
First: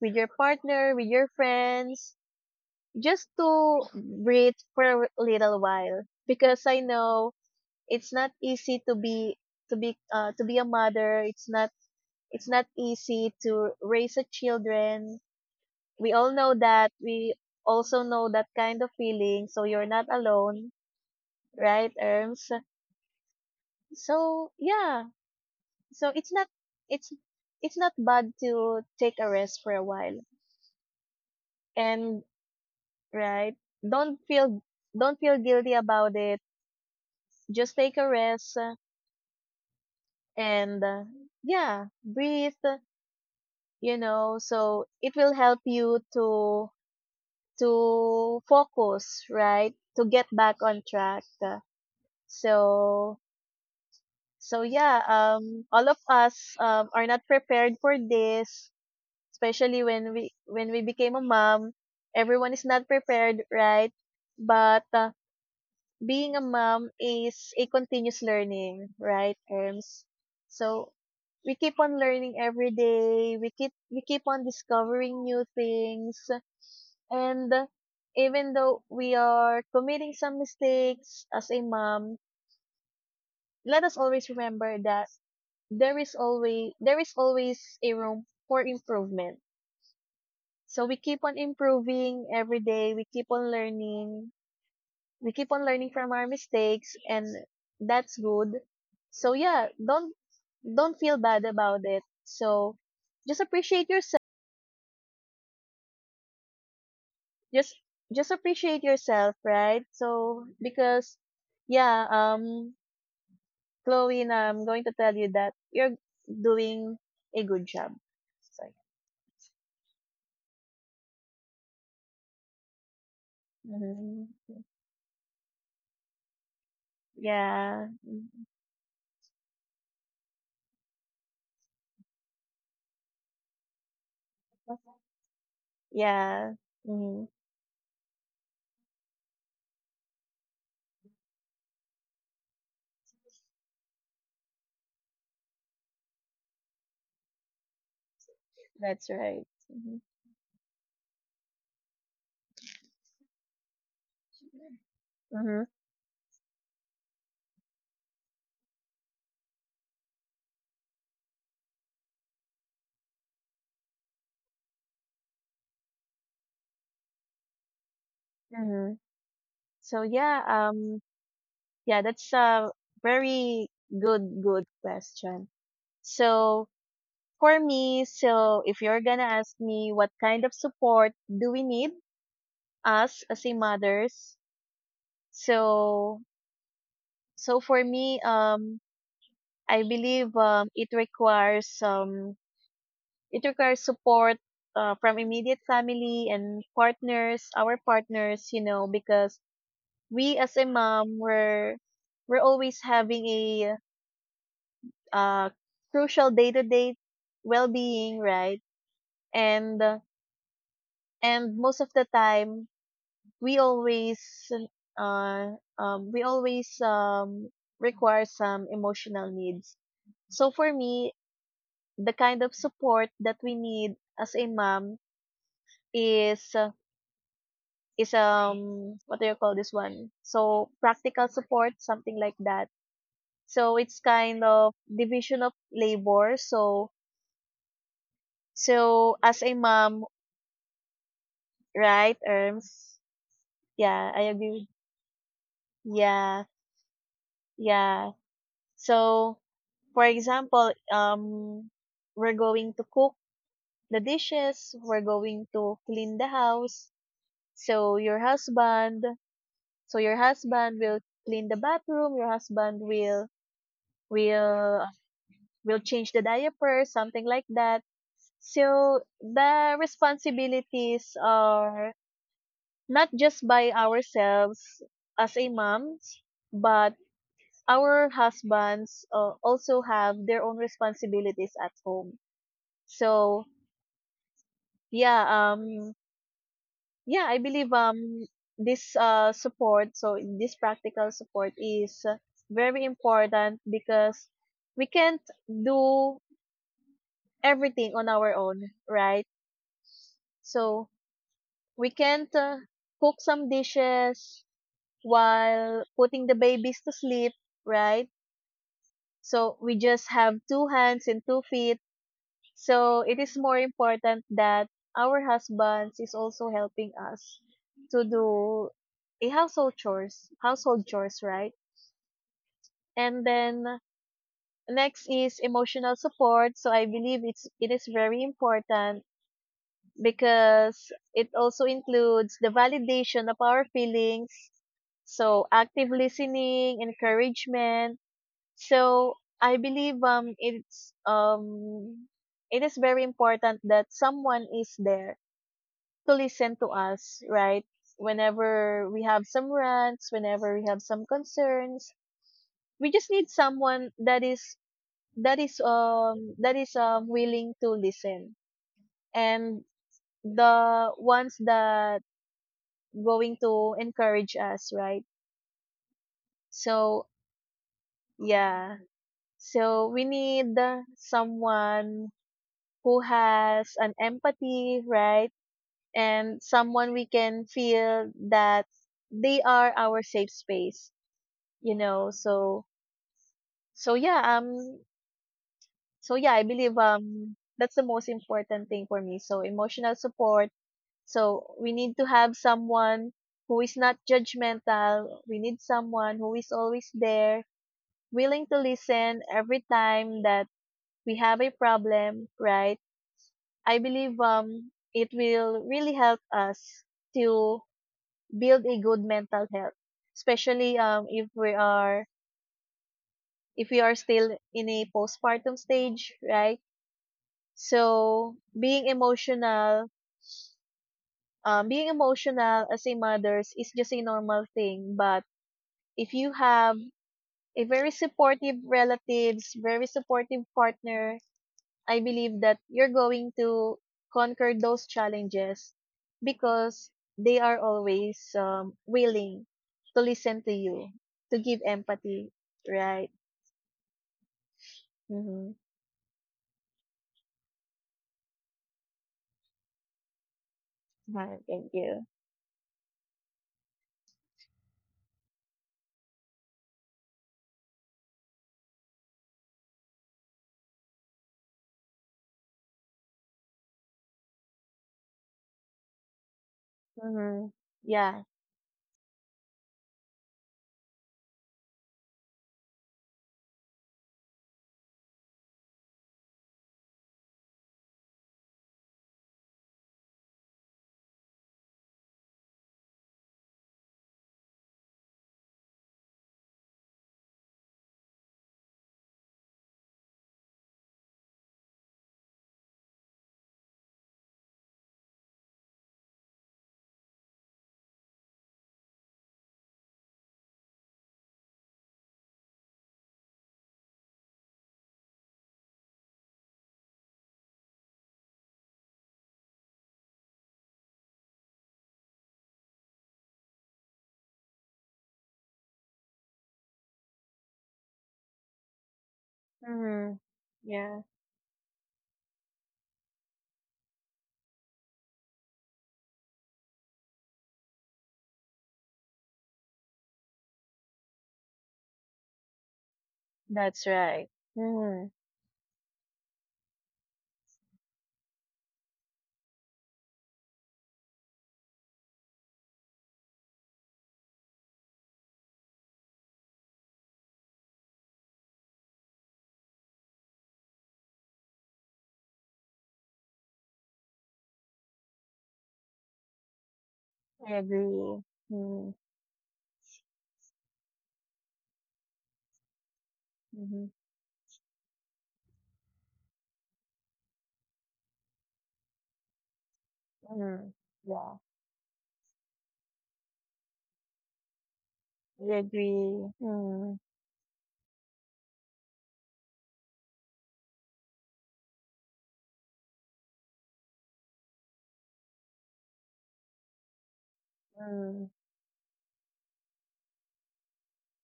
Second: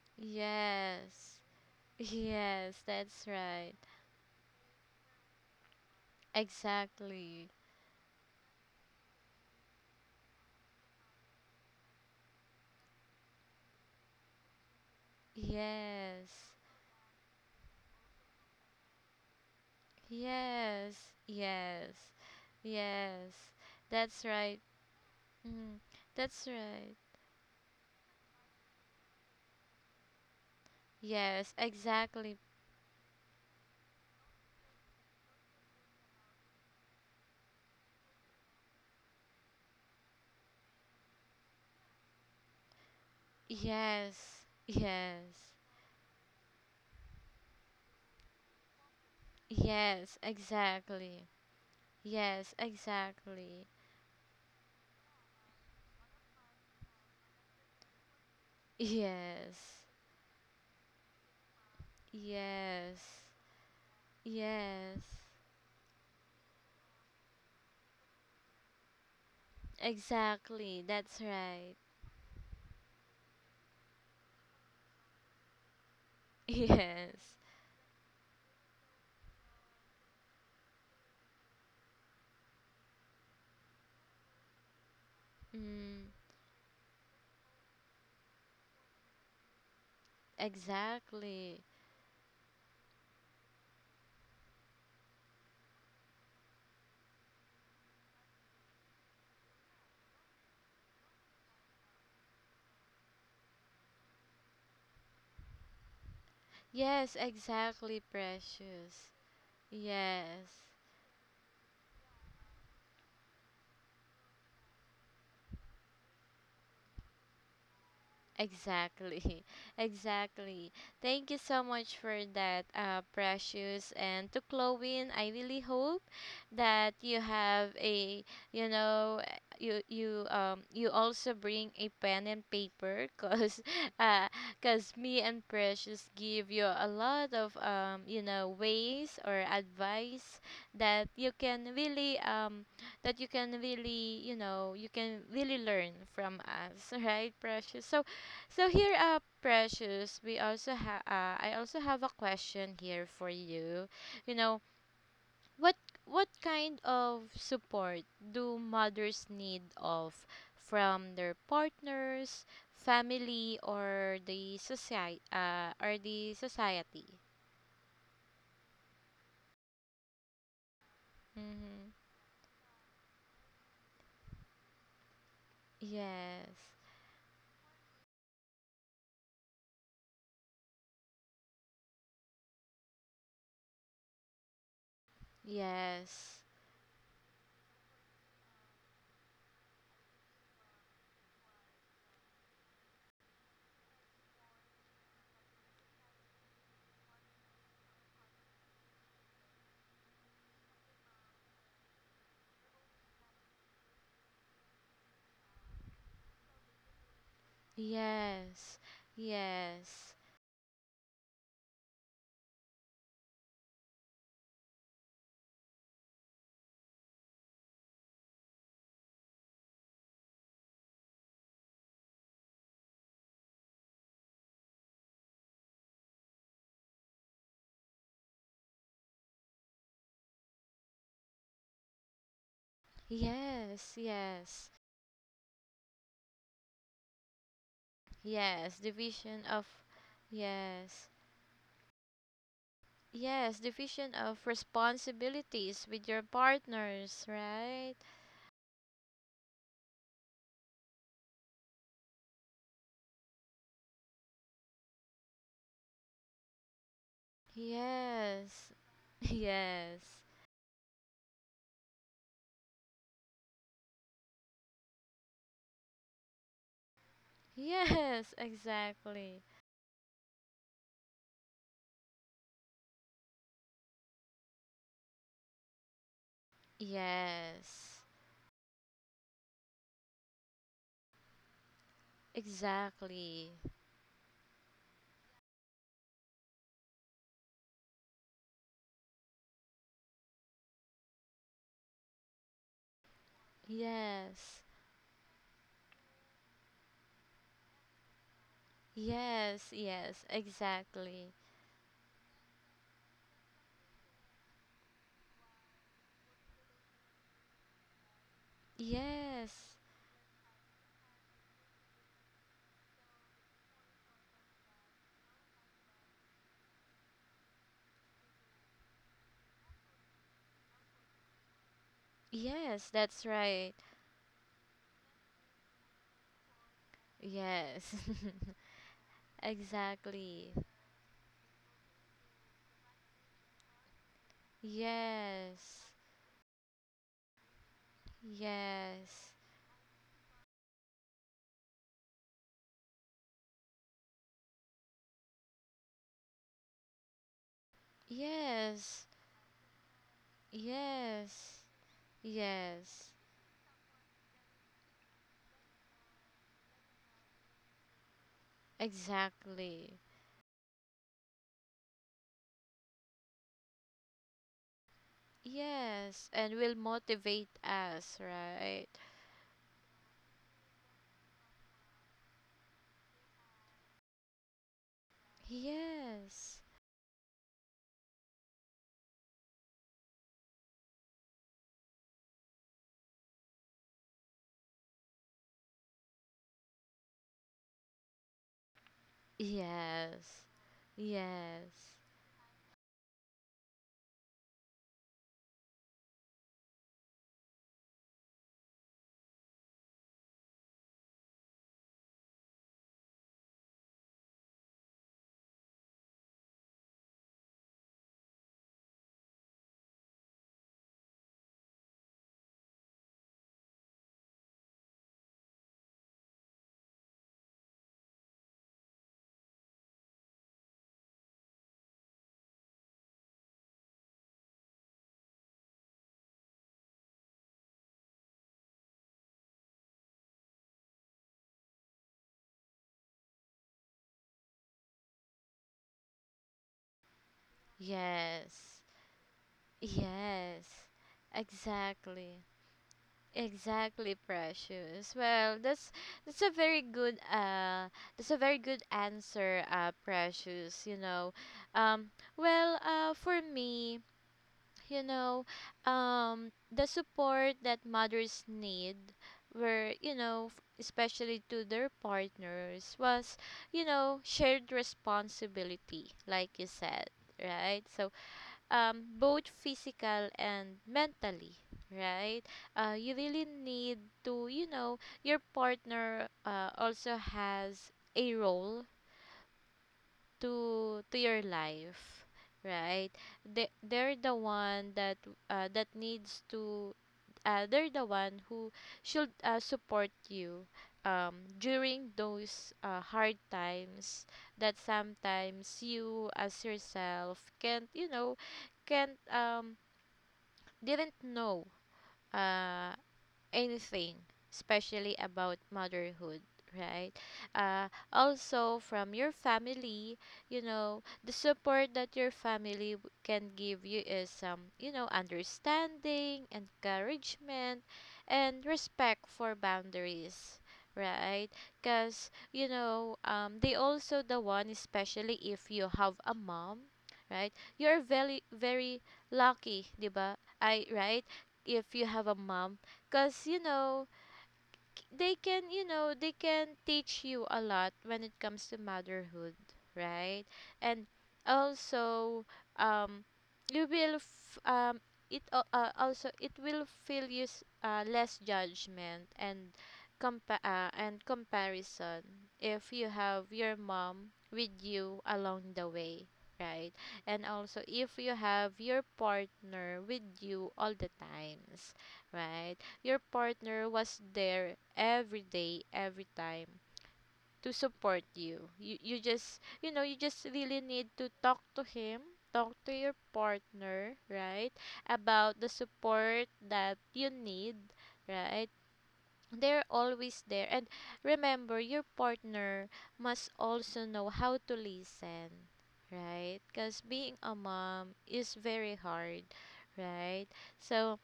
Speaker 2: with your partner, with your
Speaker 1: yes,
Speaker 2: friends,
Speaker 1: yes, that's
Speaker 2: just
Speaker 1: right.
Speaker 2: to breathe for a little while, because I know
Speaker 1: Exactly.
Speaker 2: it's not easy to be a mother. It's not easy to raise a children. We
Speaker 1: Yes,
Speaker 2: all know that, we also know that kind of feeling, so you're not alone,
Speaker 1: yes,
Speaker 2: right,
Speaker 1: yes,
Speaker 2: Erms?
Speaker 1: yes, that's
Speaker 2: So
Speaker 1: right.
Speaker 2: yeah,
Speaker 1: Mm.
Speaker 2: so it's
Speaker 1: That's
Speaker 2: not,
Speaker 1: right.
Speaker 2: it's it's not bad to take a rest for a while,
Speaker 1: Yes,
Speaker 2: and
Speaker 1: exactly.
Speaker 2: right, don't feel don't feel guilty about it, just take a rest, and yeah, breathe, you know,
Speaker 1: Yes,
Speaker 2: so it
Speaker 1: yes,
Speaker 2: will help you to focus, right, to
Speaker 1: yes,
Speaker 2: get back on
Speaker 1: exactly.
Speaker 2: track.
Speaker 1: Yes,
Speaker 2: So
Speaker 1: exactly.
Speaker 2: so yeah, all of us are not prepared for this,
Speaker 1: Yes,
Speaker 2: especially when we became a mom, everyone is not
Speaker 1: yes,
Speaker 2: prepared, right? But
Speaker 1: yes,
Speaker 2: being a mom is a continuous learning, right, terms
Speaker 1: exactly.
Speaker 2: so
Speaker 1: That's
Speaker 2: we
Speaker 1: right.
Speaker 2: keep on learning every day, we keep on discovering new things.
Speaker 1: [laughs] Yes,
Speaker 2: And even though we are committing some mistakes as a mom, let us always remember that
Speaker 1: mm,
Speaker 2: there is always a room for improvement. So we keep on
Speaker 1: exactly.
Speaker 2: improving every day, we keep on learning, we keep on learning from our mistakes, and that's good. So yeah, don't feel bad about it. So just appreciate yourself.
Speaker 1: Yes,
Speaker 2: Just
Speaker 1: exactly,
Speaker 2: just appreciate
Speaker 1: precious.
Speaker 2: yourself, right? So
Speaker 1: Yes.
Speaker 2: because yeah, Chloe, na I'm going to tell you that you're doing a good job. So,
Speaker 1: Exactly, [laughs] exactly. Thank you so much for that, Precious. And
Speaker 2: mhm.
Speaker 1: to Chloe, I really hope that you have
Speaker 2: Yeah,
Speaker 1: a,
Speaker 2: mhm.
Speaker 1: you know, you you also bring a pen and paper, cause, [laughs] uh, cause me and Precious give
Speaker 2: Yeah,
Speaker 1: you a
Speaker 2: mhm.
Speaker 1: lot of you know ways or advice that you can really that you can really, you know, you can really learn from us, [laughs] right, Precious? So, so here,
Speaker 2: That's right. Mhm.
Speaker 1: Precious, we also have. I also have a question here for you. You know,
Speaker 2: Mhm.
Speaker 1: what what kind of support do mothers need of from their partners, family, or the society?
Speaker 2: Mhm. So yeah,
Speaker 1: Mm-hmm.
Speaker 2: yeah, that's a very good question.
Speaker 1: Yes.
Speaker 2: So for me, so if you're gonna ask me what kind of support do we need us as a mothers, so
Speaker 1: Yes.
Speaker 2: so for me, I believe it requires support from immediate family and partners, our partners, you know, because we as a mom we're always having a uh, crucial day to day well being, right?
Speaker 1: Yes.
Speaker 2: And uh,
Speaker 1: Yes.
Speaker 2: and most of the time we always we always require some emotional needs. So for me, the kind of support that we need as a mom is uh, is right. What do you call this one, so practical support, something like that. So
Speaker 1: Yes.
Speaker 2: it's kind
Speaker 1: Yes.
Speaker 2: of division of labor. So
Speaker 1: Yes.
Speaker 2: so
Speaker 1: Division
Speaker 2: as a
Speaker 1: of.
Speaker 2: mom,
Speaker 1: Yes.
Speaker 2: right, Erms?
Speaker 1: Yes,
Speaker 2: yeah
Speaker 1: division
Speaker 2: I
Speaker 1: of
Speaker 2: agree with-
Speaker 1: responsibilities with your
Speaker 2: yeah,
Speaker 1: partners, right?
Speaker 2: yeah, so for example, we're going to cook the dishes, we're going to clean the house. so your
Speaker 1: Yes.
Speaker 2: husband
Speaker 1: [laughs]
Speaker 2: So
Speaker 1: Yes.
Speaker 2: your husband will clean the bathroom, your husband will will will change the diapers, something like that.
Speaker 1: Yes,
Speaker 2: So
Speaker 1: exactly.
Speaker 2: the responsibilities are not just by ourselves as a moms, but
Speaker 1: Yes.
Speaker 2: our husbands also have their own responsibilities at home. So
Speaker 1: Exactly.
Speaker 2: yeah, um yeah, I believe this support, so this practical support is very important because
Speaker 1: Yes.
Speaker 2: we can't do everything on our own, right?
Speaker 1: Yes, yes,
Speaker 2: So
Speaker 1: exactly.
Speaker 2: we can't cook some dishes while putting the babies to sleep, right? So
Speaker 1: Yes.
Speaker 2: we just have two hands and 2 feet, so it is more important that our husbands is also helping us to do a household chores, right?
Speaker 1: Yes, that's
Speaker 2: And
Speaker 1: right.
Speaker 2: then next is emotional support. So I believe it is
Speaker 1: Yes.
Speaker 2: very important
Speaker 1: [laughs] Exactly.
Speaker 2: because it also includes the validation of our feelings. So
Speaker 1: Yes.
Speaker 2: active listening, encouragement. So
Speaker 1: Yes.
Speaker 2: I believe it is very important that someone is there to listen to us, right? Whenever
Speaker 1: Yes.
Speaker 2: we have some rants, whenever we have some
Speaker 1: Yes.
Speaker 2: concerns, we
Speaker 1: Yes.
Speaker 2: just need someone that is willing to listen. And
Speaker 1: Exactly.
Speaker 2: the ones that going to encourage us, right?
Speaker 1: Yes, and will
Speaker 2: So,
Speaker 1: motivate us,
Speaker 2: yeah.
Speaker 1: right?
Speaker 2: So we need someone who has an empathy, right? And
Speaker 1: Yes.
Speaker 2: someone we can feel that they are our safe space, so so yeah um yeah, I believe that's the most important thing for me, so emotional
Speaker 1: Yes.
Speaker 2: support. So we
Speaker 1: Yes.
Speaker 2: need to have someone who is not judgmental. We need someone who is always there, willing to listen every time that we have a problem, right? I believe it will really help us to build a good mental health, especially if we are still in a postpartum stage, right? So being emotional as a mother's is just a normal thing. But if you have a very supportive relatives, very supportive partner, I believe that you're going to conquer those challenges because they are always
Speaker 1: Yes.
Speaker 2: willing to listen to
Speaker 1: Yes.
Speaker 2: you, to give empathy,
Speaker 1: Exactly.
Speaker 2: right?
Speaker 1: Exactly, precious.
Speaker 2: Mm-hmm.
Speaker 1: Well, that's that's a very good that's a very good answer, precious, you know.
Speaker 2: Thank
Speaker 1: Um,
Speaker 2: you.
Speaker 1: well, for me, you know, the support that mothers need were, you know, especially to their partners was, you know, shared responsibility, like you said,
Speaker 2: Mm-hmm.
Speaker 1: right? So,
Speaker 2: Yeah.
Speaker 1: both physical and mentally, right? You really need to, you know, your partner also has a role to your life, right? They're the one that that needs to they're the one who should support you during those hard times, that sometimes you as yourself can't, you know, can't didn't know uh anything, especially about motherhood, right? Also, from your family, you know, the support that your family can give you is, you know, understanding, encouragement, and respect for
Speaker 2: Mm-hmm.
Speaker 1: boundaries,
Speaker 2: Yeah,
Speaker 1: right? Because you know, they also the one, especially if you have a mom, right? You're very very lucky, diba, I right? If you have a mom, because you
Speaker 2: that's
Speaker 1: know,
Speaker 2: right. Mm,
Speaker 1: they can, you know, they can teach you a lot when it comes to motherhood, right? And also, um you will also it will feel you less judgment and and comparison if you have your mom with you along the way, right? And
Speaker 2: I
Speaker 1: also if
Speaker 2: agree.
Speaker 1: you have
Speaker 2: Mm,
Speaker 1: your partner with you all the times, right? Your
Speaker 2: mm-hmm,
Speaker 1: partner was there every day, every time to support you. You just, you know, you just
Speaker 2: mm,
Speaker 1: really need to
Speaker 2: yeah,
Speaker 1: talk to him, talk to your partner, right?
Speaker 2: I
Speaker 1: About the
Speaker 2: agree.
Speaker 1: support that
Speaker 2: Mm,
Speaker 1: you need, right? They're always there. And remember, your partner must also know how to listen, right? Because being a mom
Speaker 2: mm,
Speaker 1: is very hard, right? So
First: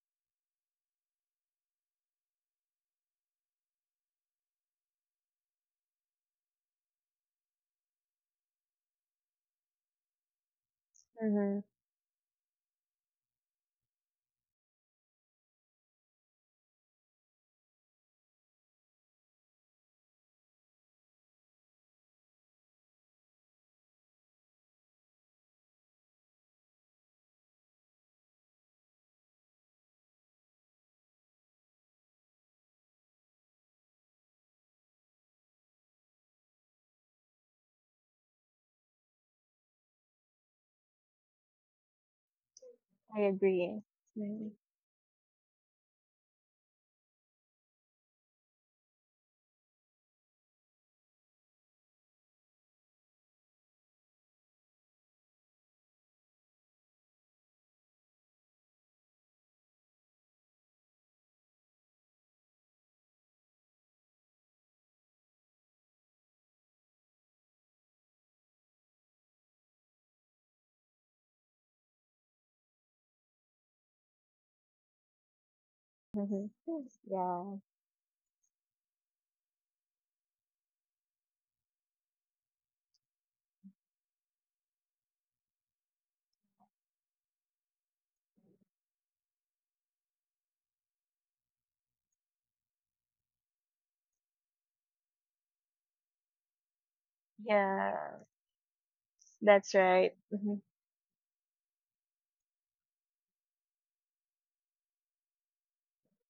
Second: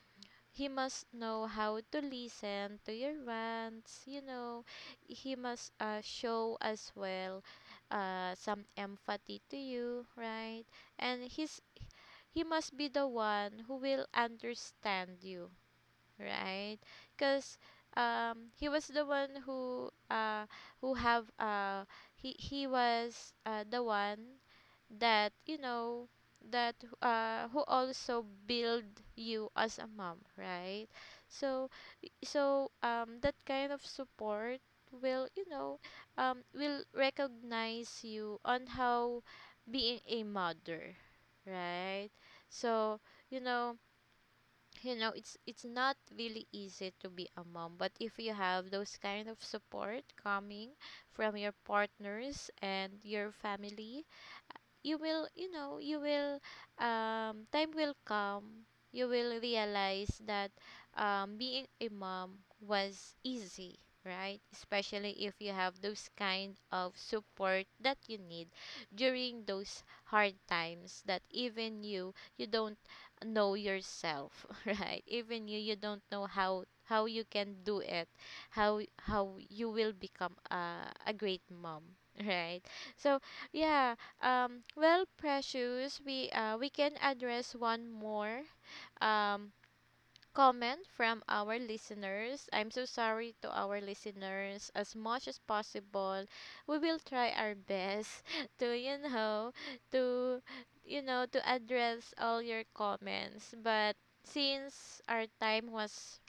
Speaker 1: he must know how to listen to your rants, you know. He must show as well some empathy to you, right? And
Speaker 2: mm-hmm,
Speaker 1: he must be the one who will understand you, right? Because he was the one who have he was the one that, you know, that who also build you as a mom, right? So, so that kind of support will, you know, will recognize you on how being a mother, right? So,
Speaker 2: I
Speaker 1: you know,
Speaker 2: agree. Mm,
Speaker 1: you know, it's not really easy to be a mom, but if you have those kind of support coming from your partners and your family, you know you will time will come, you will realize that, being a mom was easy, right? Especially if you have those kind of support that you need during those hard times, that even you don't know yourself, [laughs] right? Even you don't know
Speaker 2: mm-hmm.
Speaker 1: how you can
Speaker 2: Yeah,
Speaker 1: do it, how you will become a great mom, [laughs] right? So yeah, well, Precious, we can address one more um comment from our listeners. I'm so sorry to our listeners. As much as possible, we will try our
Speaker 2: yeah,
Speaker 1: best [laughs] to, you know,
Speaker 2: that's right.
Speaker 1: to,
Speaker 2: Hmm.
Speaker 1: you know, to address all your comments. But since our time was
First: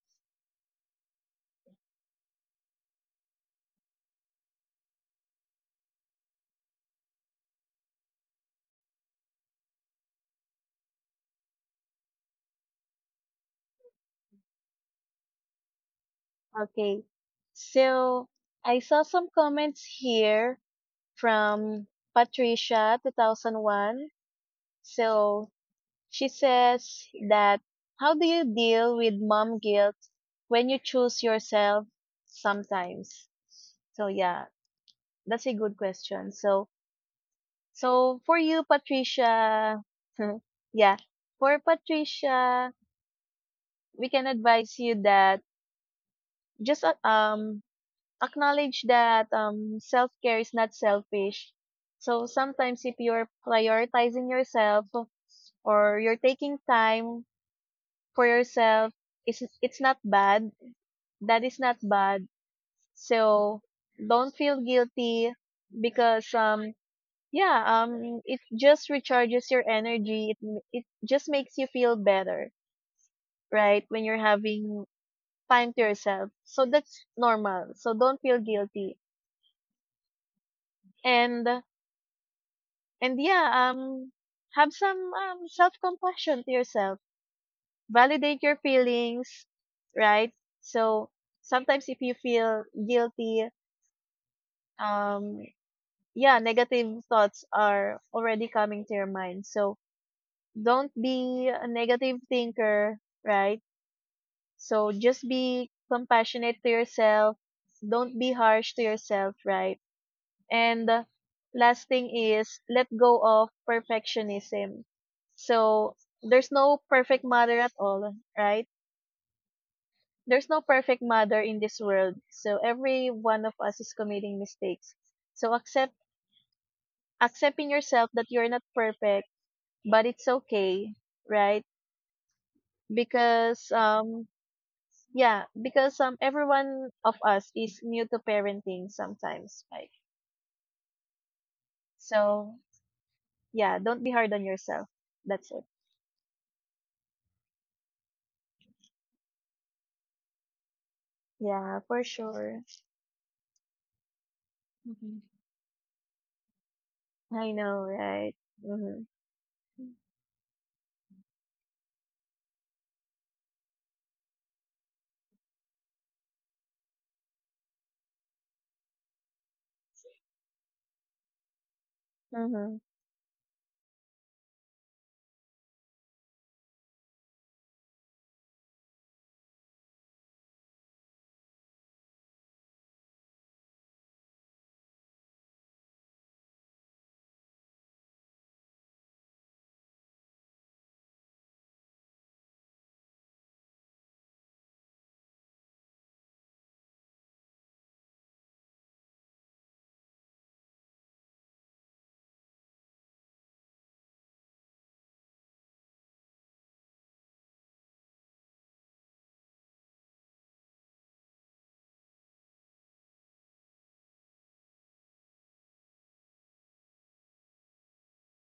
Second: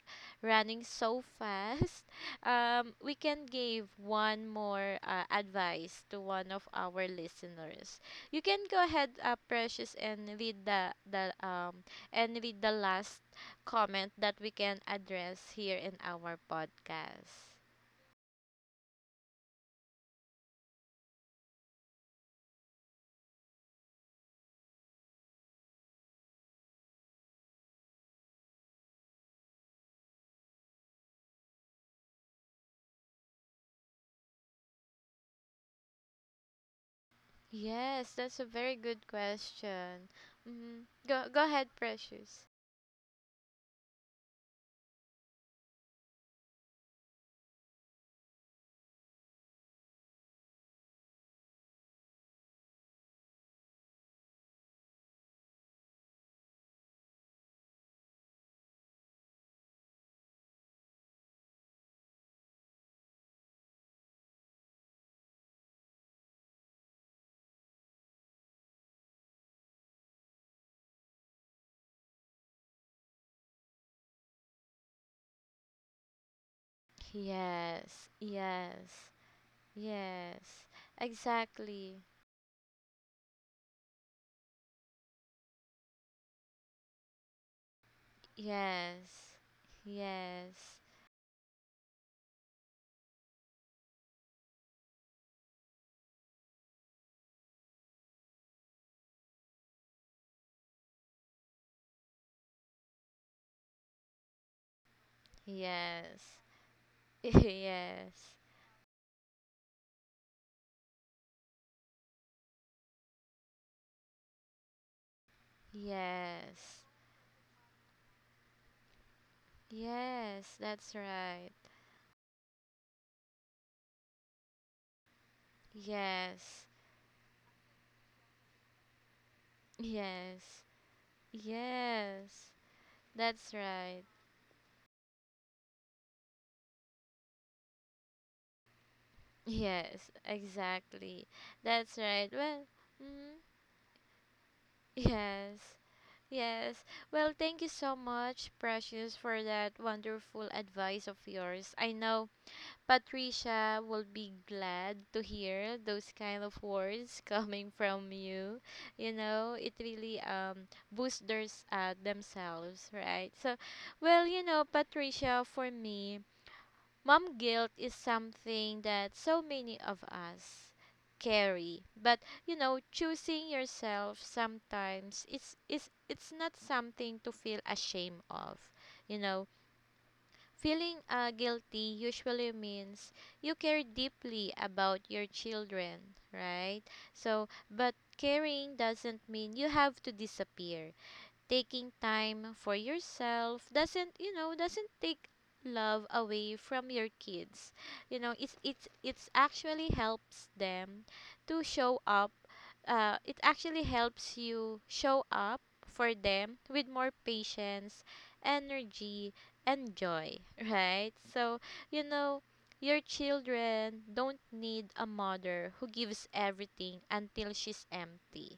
Speaker 1: running so fast, [laughs] we can give one more advice to one of our listeners. You can go ahead, Precious, and read the and read the last comment that we can address here in our
Speaker 2: Okay,
Speaker 1: podcast?
Speaker 2: so I saw some comments here from Patricia 2001. So she says that, how do you deal with mom guilt when you choose yourself sometimes? So yeah, that's a good question. So
Speaker 1: Yes,
Speaker 2: so for
Speaker 1: that's a
Speaker 2: you
Speaker 1: very good
Speaker 2: Patricia,
Speaker 1: question.
Speaker 2: [laughs]
Speaker 1: Hmm,
Speaker 2: yeah,
Speaker 1: go, go
Speaker 2: for
Speaker 1: ahead, Precious.
Speaker 2: Patricia, we can advise you that just acknowledge that self-care is not selfish. So sometimes if you're prioritizing yourself or you're taking time for yourself, it's not bad, that is not bad. So don't feel guilty because yeah it just recharges your energy. It just makes you feel better, right? When you're having time to yourself, so that's normal, so
Speaker 1: Yes,
Speaker 2: don't feel
Speaker 1: yes,
Speaker 2: guilty.
Speaker 1: yes,
Speaker 2: and
Speaker 1: exactly.
Speaker 2: and yeah, have some self compassion to yourself, validate your
Speaker 1: Yes,
Speaker 2: feelings, right?
Speaker 1: yes,
Speaker 2: So sometimes if you feel guilty, um yeah, negative thoughts are already coming to your mind, so don't be a negative thinker, right? So just be
Speaker 1: yes,
Speaker 2: compassionate to
Speaker 1: [laughs]
Speaker 2: yourself, don't
Speaker 1: yes,
Speaker 2: be harsh to yourself, right? And last thing is, let go of perfectionism. So there's
Speaker 1: yes,
Speaker 2: no perfect mother at all, right? There's
Speaker 1: yes,
Speaker 2: no
Speaker 1: that's
Speaker 2: perfect mother
Speaker 1: right.
Speaker 2: in this world, so every one of us is committing mistakes. So accept
Speaker 1: Yes,
Speaker 2: accepting yourself that you're not perfect, but it's
Speaker 1: yes,
Speaker 2: okay, right?
Speaker 1: yes, that's
Speaker 2: Because
Speaker 1: right.
Speaker 2: everyone of us is new to parenting sometimes, right?
Speaker 1: Yes, exactly. That's right.
Speaker 2: So
Speaker 1: Well, mm,
Speaker 2: yeah, don't be hard on yourself. That's it.
Speaker 1: yes, yes. Well, thank you so much, Precious, for that wonderful advice of yours.
Speaker 2: Yeah,
Speaker 1: I
Speaker 2: for
Speaker 1: know
Speaker 2: sure.
Speaker 1: Patricia will be glad to hear those kind of words [laughs]
Speaker 2: I
Speaker 1: coming
Speaker 2: know,
Speaker 1: from
Speaker 2: right?
Speaker 1: you.
Speaker 2: Mhm.
Speaker 1: You know, it really boosts theirs, themselves, right? So, well, you know, Patricia, for me, mom guilt is something that so many of us carry. But you know,
Speaker 2: Mhm.
Speaker 1: choosing yourself sometimes, it's not something to feel ashamed of. You know, feeling guilty usually means you care deeply about your children, right? So, but caring doesn't mean you have to disappear. Taking time for yourself doesn't, you know, doesn't take love away from your kids. You know, it's actually helps them to show up, it actually helps you show up for them with more patience, energy, and joy, [laughs] right? So, you know, your children don't need a mother who gives everything until she's empty.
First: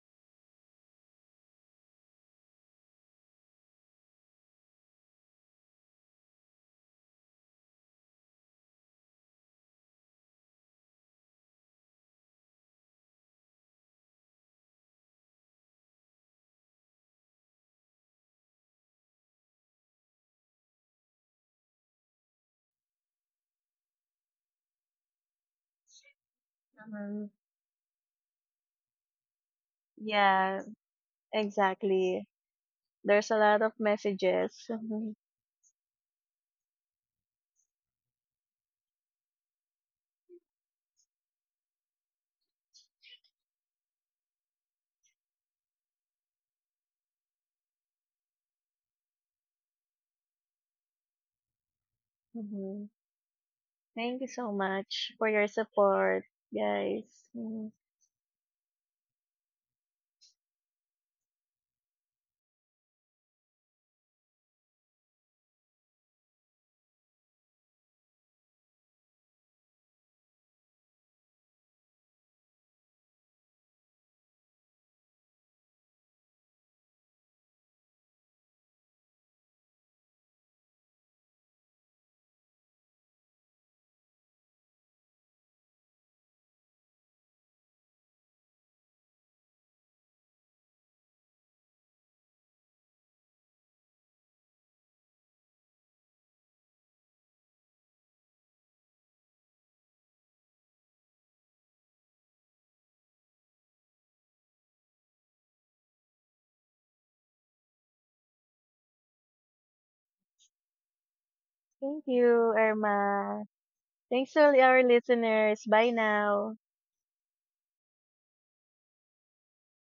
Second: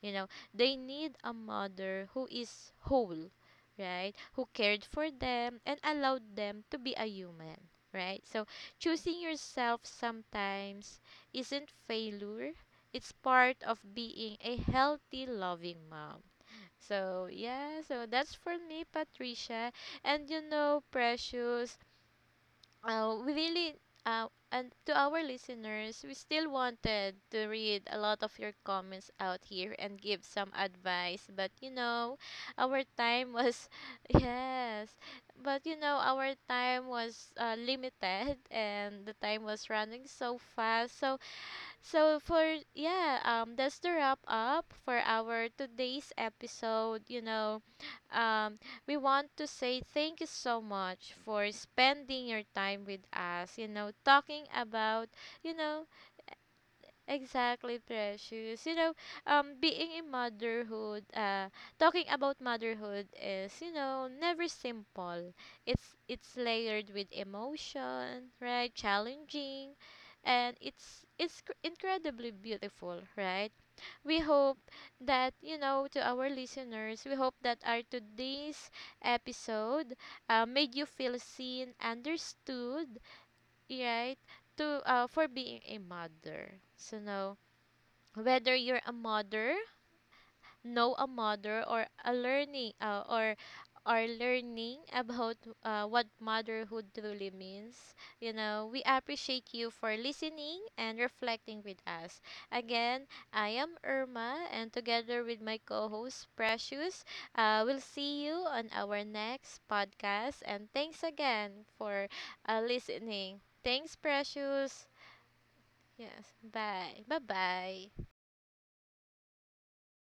Speaker 1: You know, they need a mother who is whole, right? Who cared for them and allowed them to be a human, right? So choosing yourself sometimes isn't failure, it's part of being a healthy, loving mom. So, yeah, so that's for me, Patricia. And you know, Precious, we really uh, and to our listeners, we still wanted
Speaker 2: Mhm.
Speaker 1: to read a lot of your comments out here and give some
Speaker 2: Yeah,
Speaker 1: advice, but you know,
Speaker 2: exactly.
Speaker 1: our
Speaker 2: There's
Speaker 1: time
Speaker 2: a lot
Speaker 1: was
Speaker 2: of
Speaker 1: [laughs]
Speaker 2: messages.
Speaker 1: yes,
Speaker 2: Mhm.
Speaker 1: but you know, our time was limited, and the time was running so fast, so so for yeah, that's the wrap up for our today's episode. You know, um we want to say thank you so much for spending your time
Speaker 2: Mhm.
Speaker 1: with us, you know,
Speaker 2: Thank you
Speaker 1: talking
Speaker 2: so
Speaker 1: about,
Speaker 2: much for your
Speaker 1: you know,
Speaker 2: support, guys. Mhm.
Speaker 1: exactly, precious. You know, being in motherhood, talking about motherhood is, you know, never simple. It's layered with emotion, right? Challenging, and it's incredibly beautiful, right? We hope that, you know, to our listeners, we hope that our today's episode, made you feel seen, understood, right? To for being a mother. So no, whether you're a mother, know a mother, or a learning or are learning about what motherhood truly means. You know, we appreciate you for listening and reflecting with us. Again, I am Irma, and together with my co-host Precious, we'll see you on our next podcast. And thanks again for
Speaker 2: Thank you,
Speaker 1: listening.
Speaker 2: Irma.
Speaker 1: Thanks,
Speaker 2: Thanks to all
Speaker 1: Precious.
Speaker 2: our listeners. Bye
Speaker 1: Yes.
Speaker 2: now.
Speaker 1: Bye. Bye. Bye.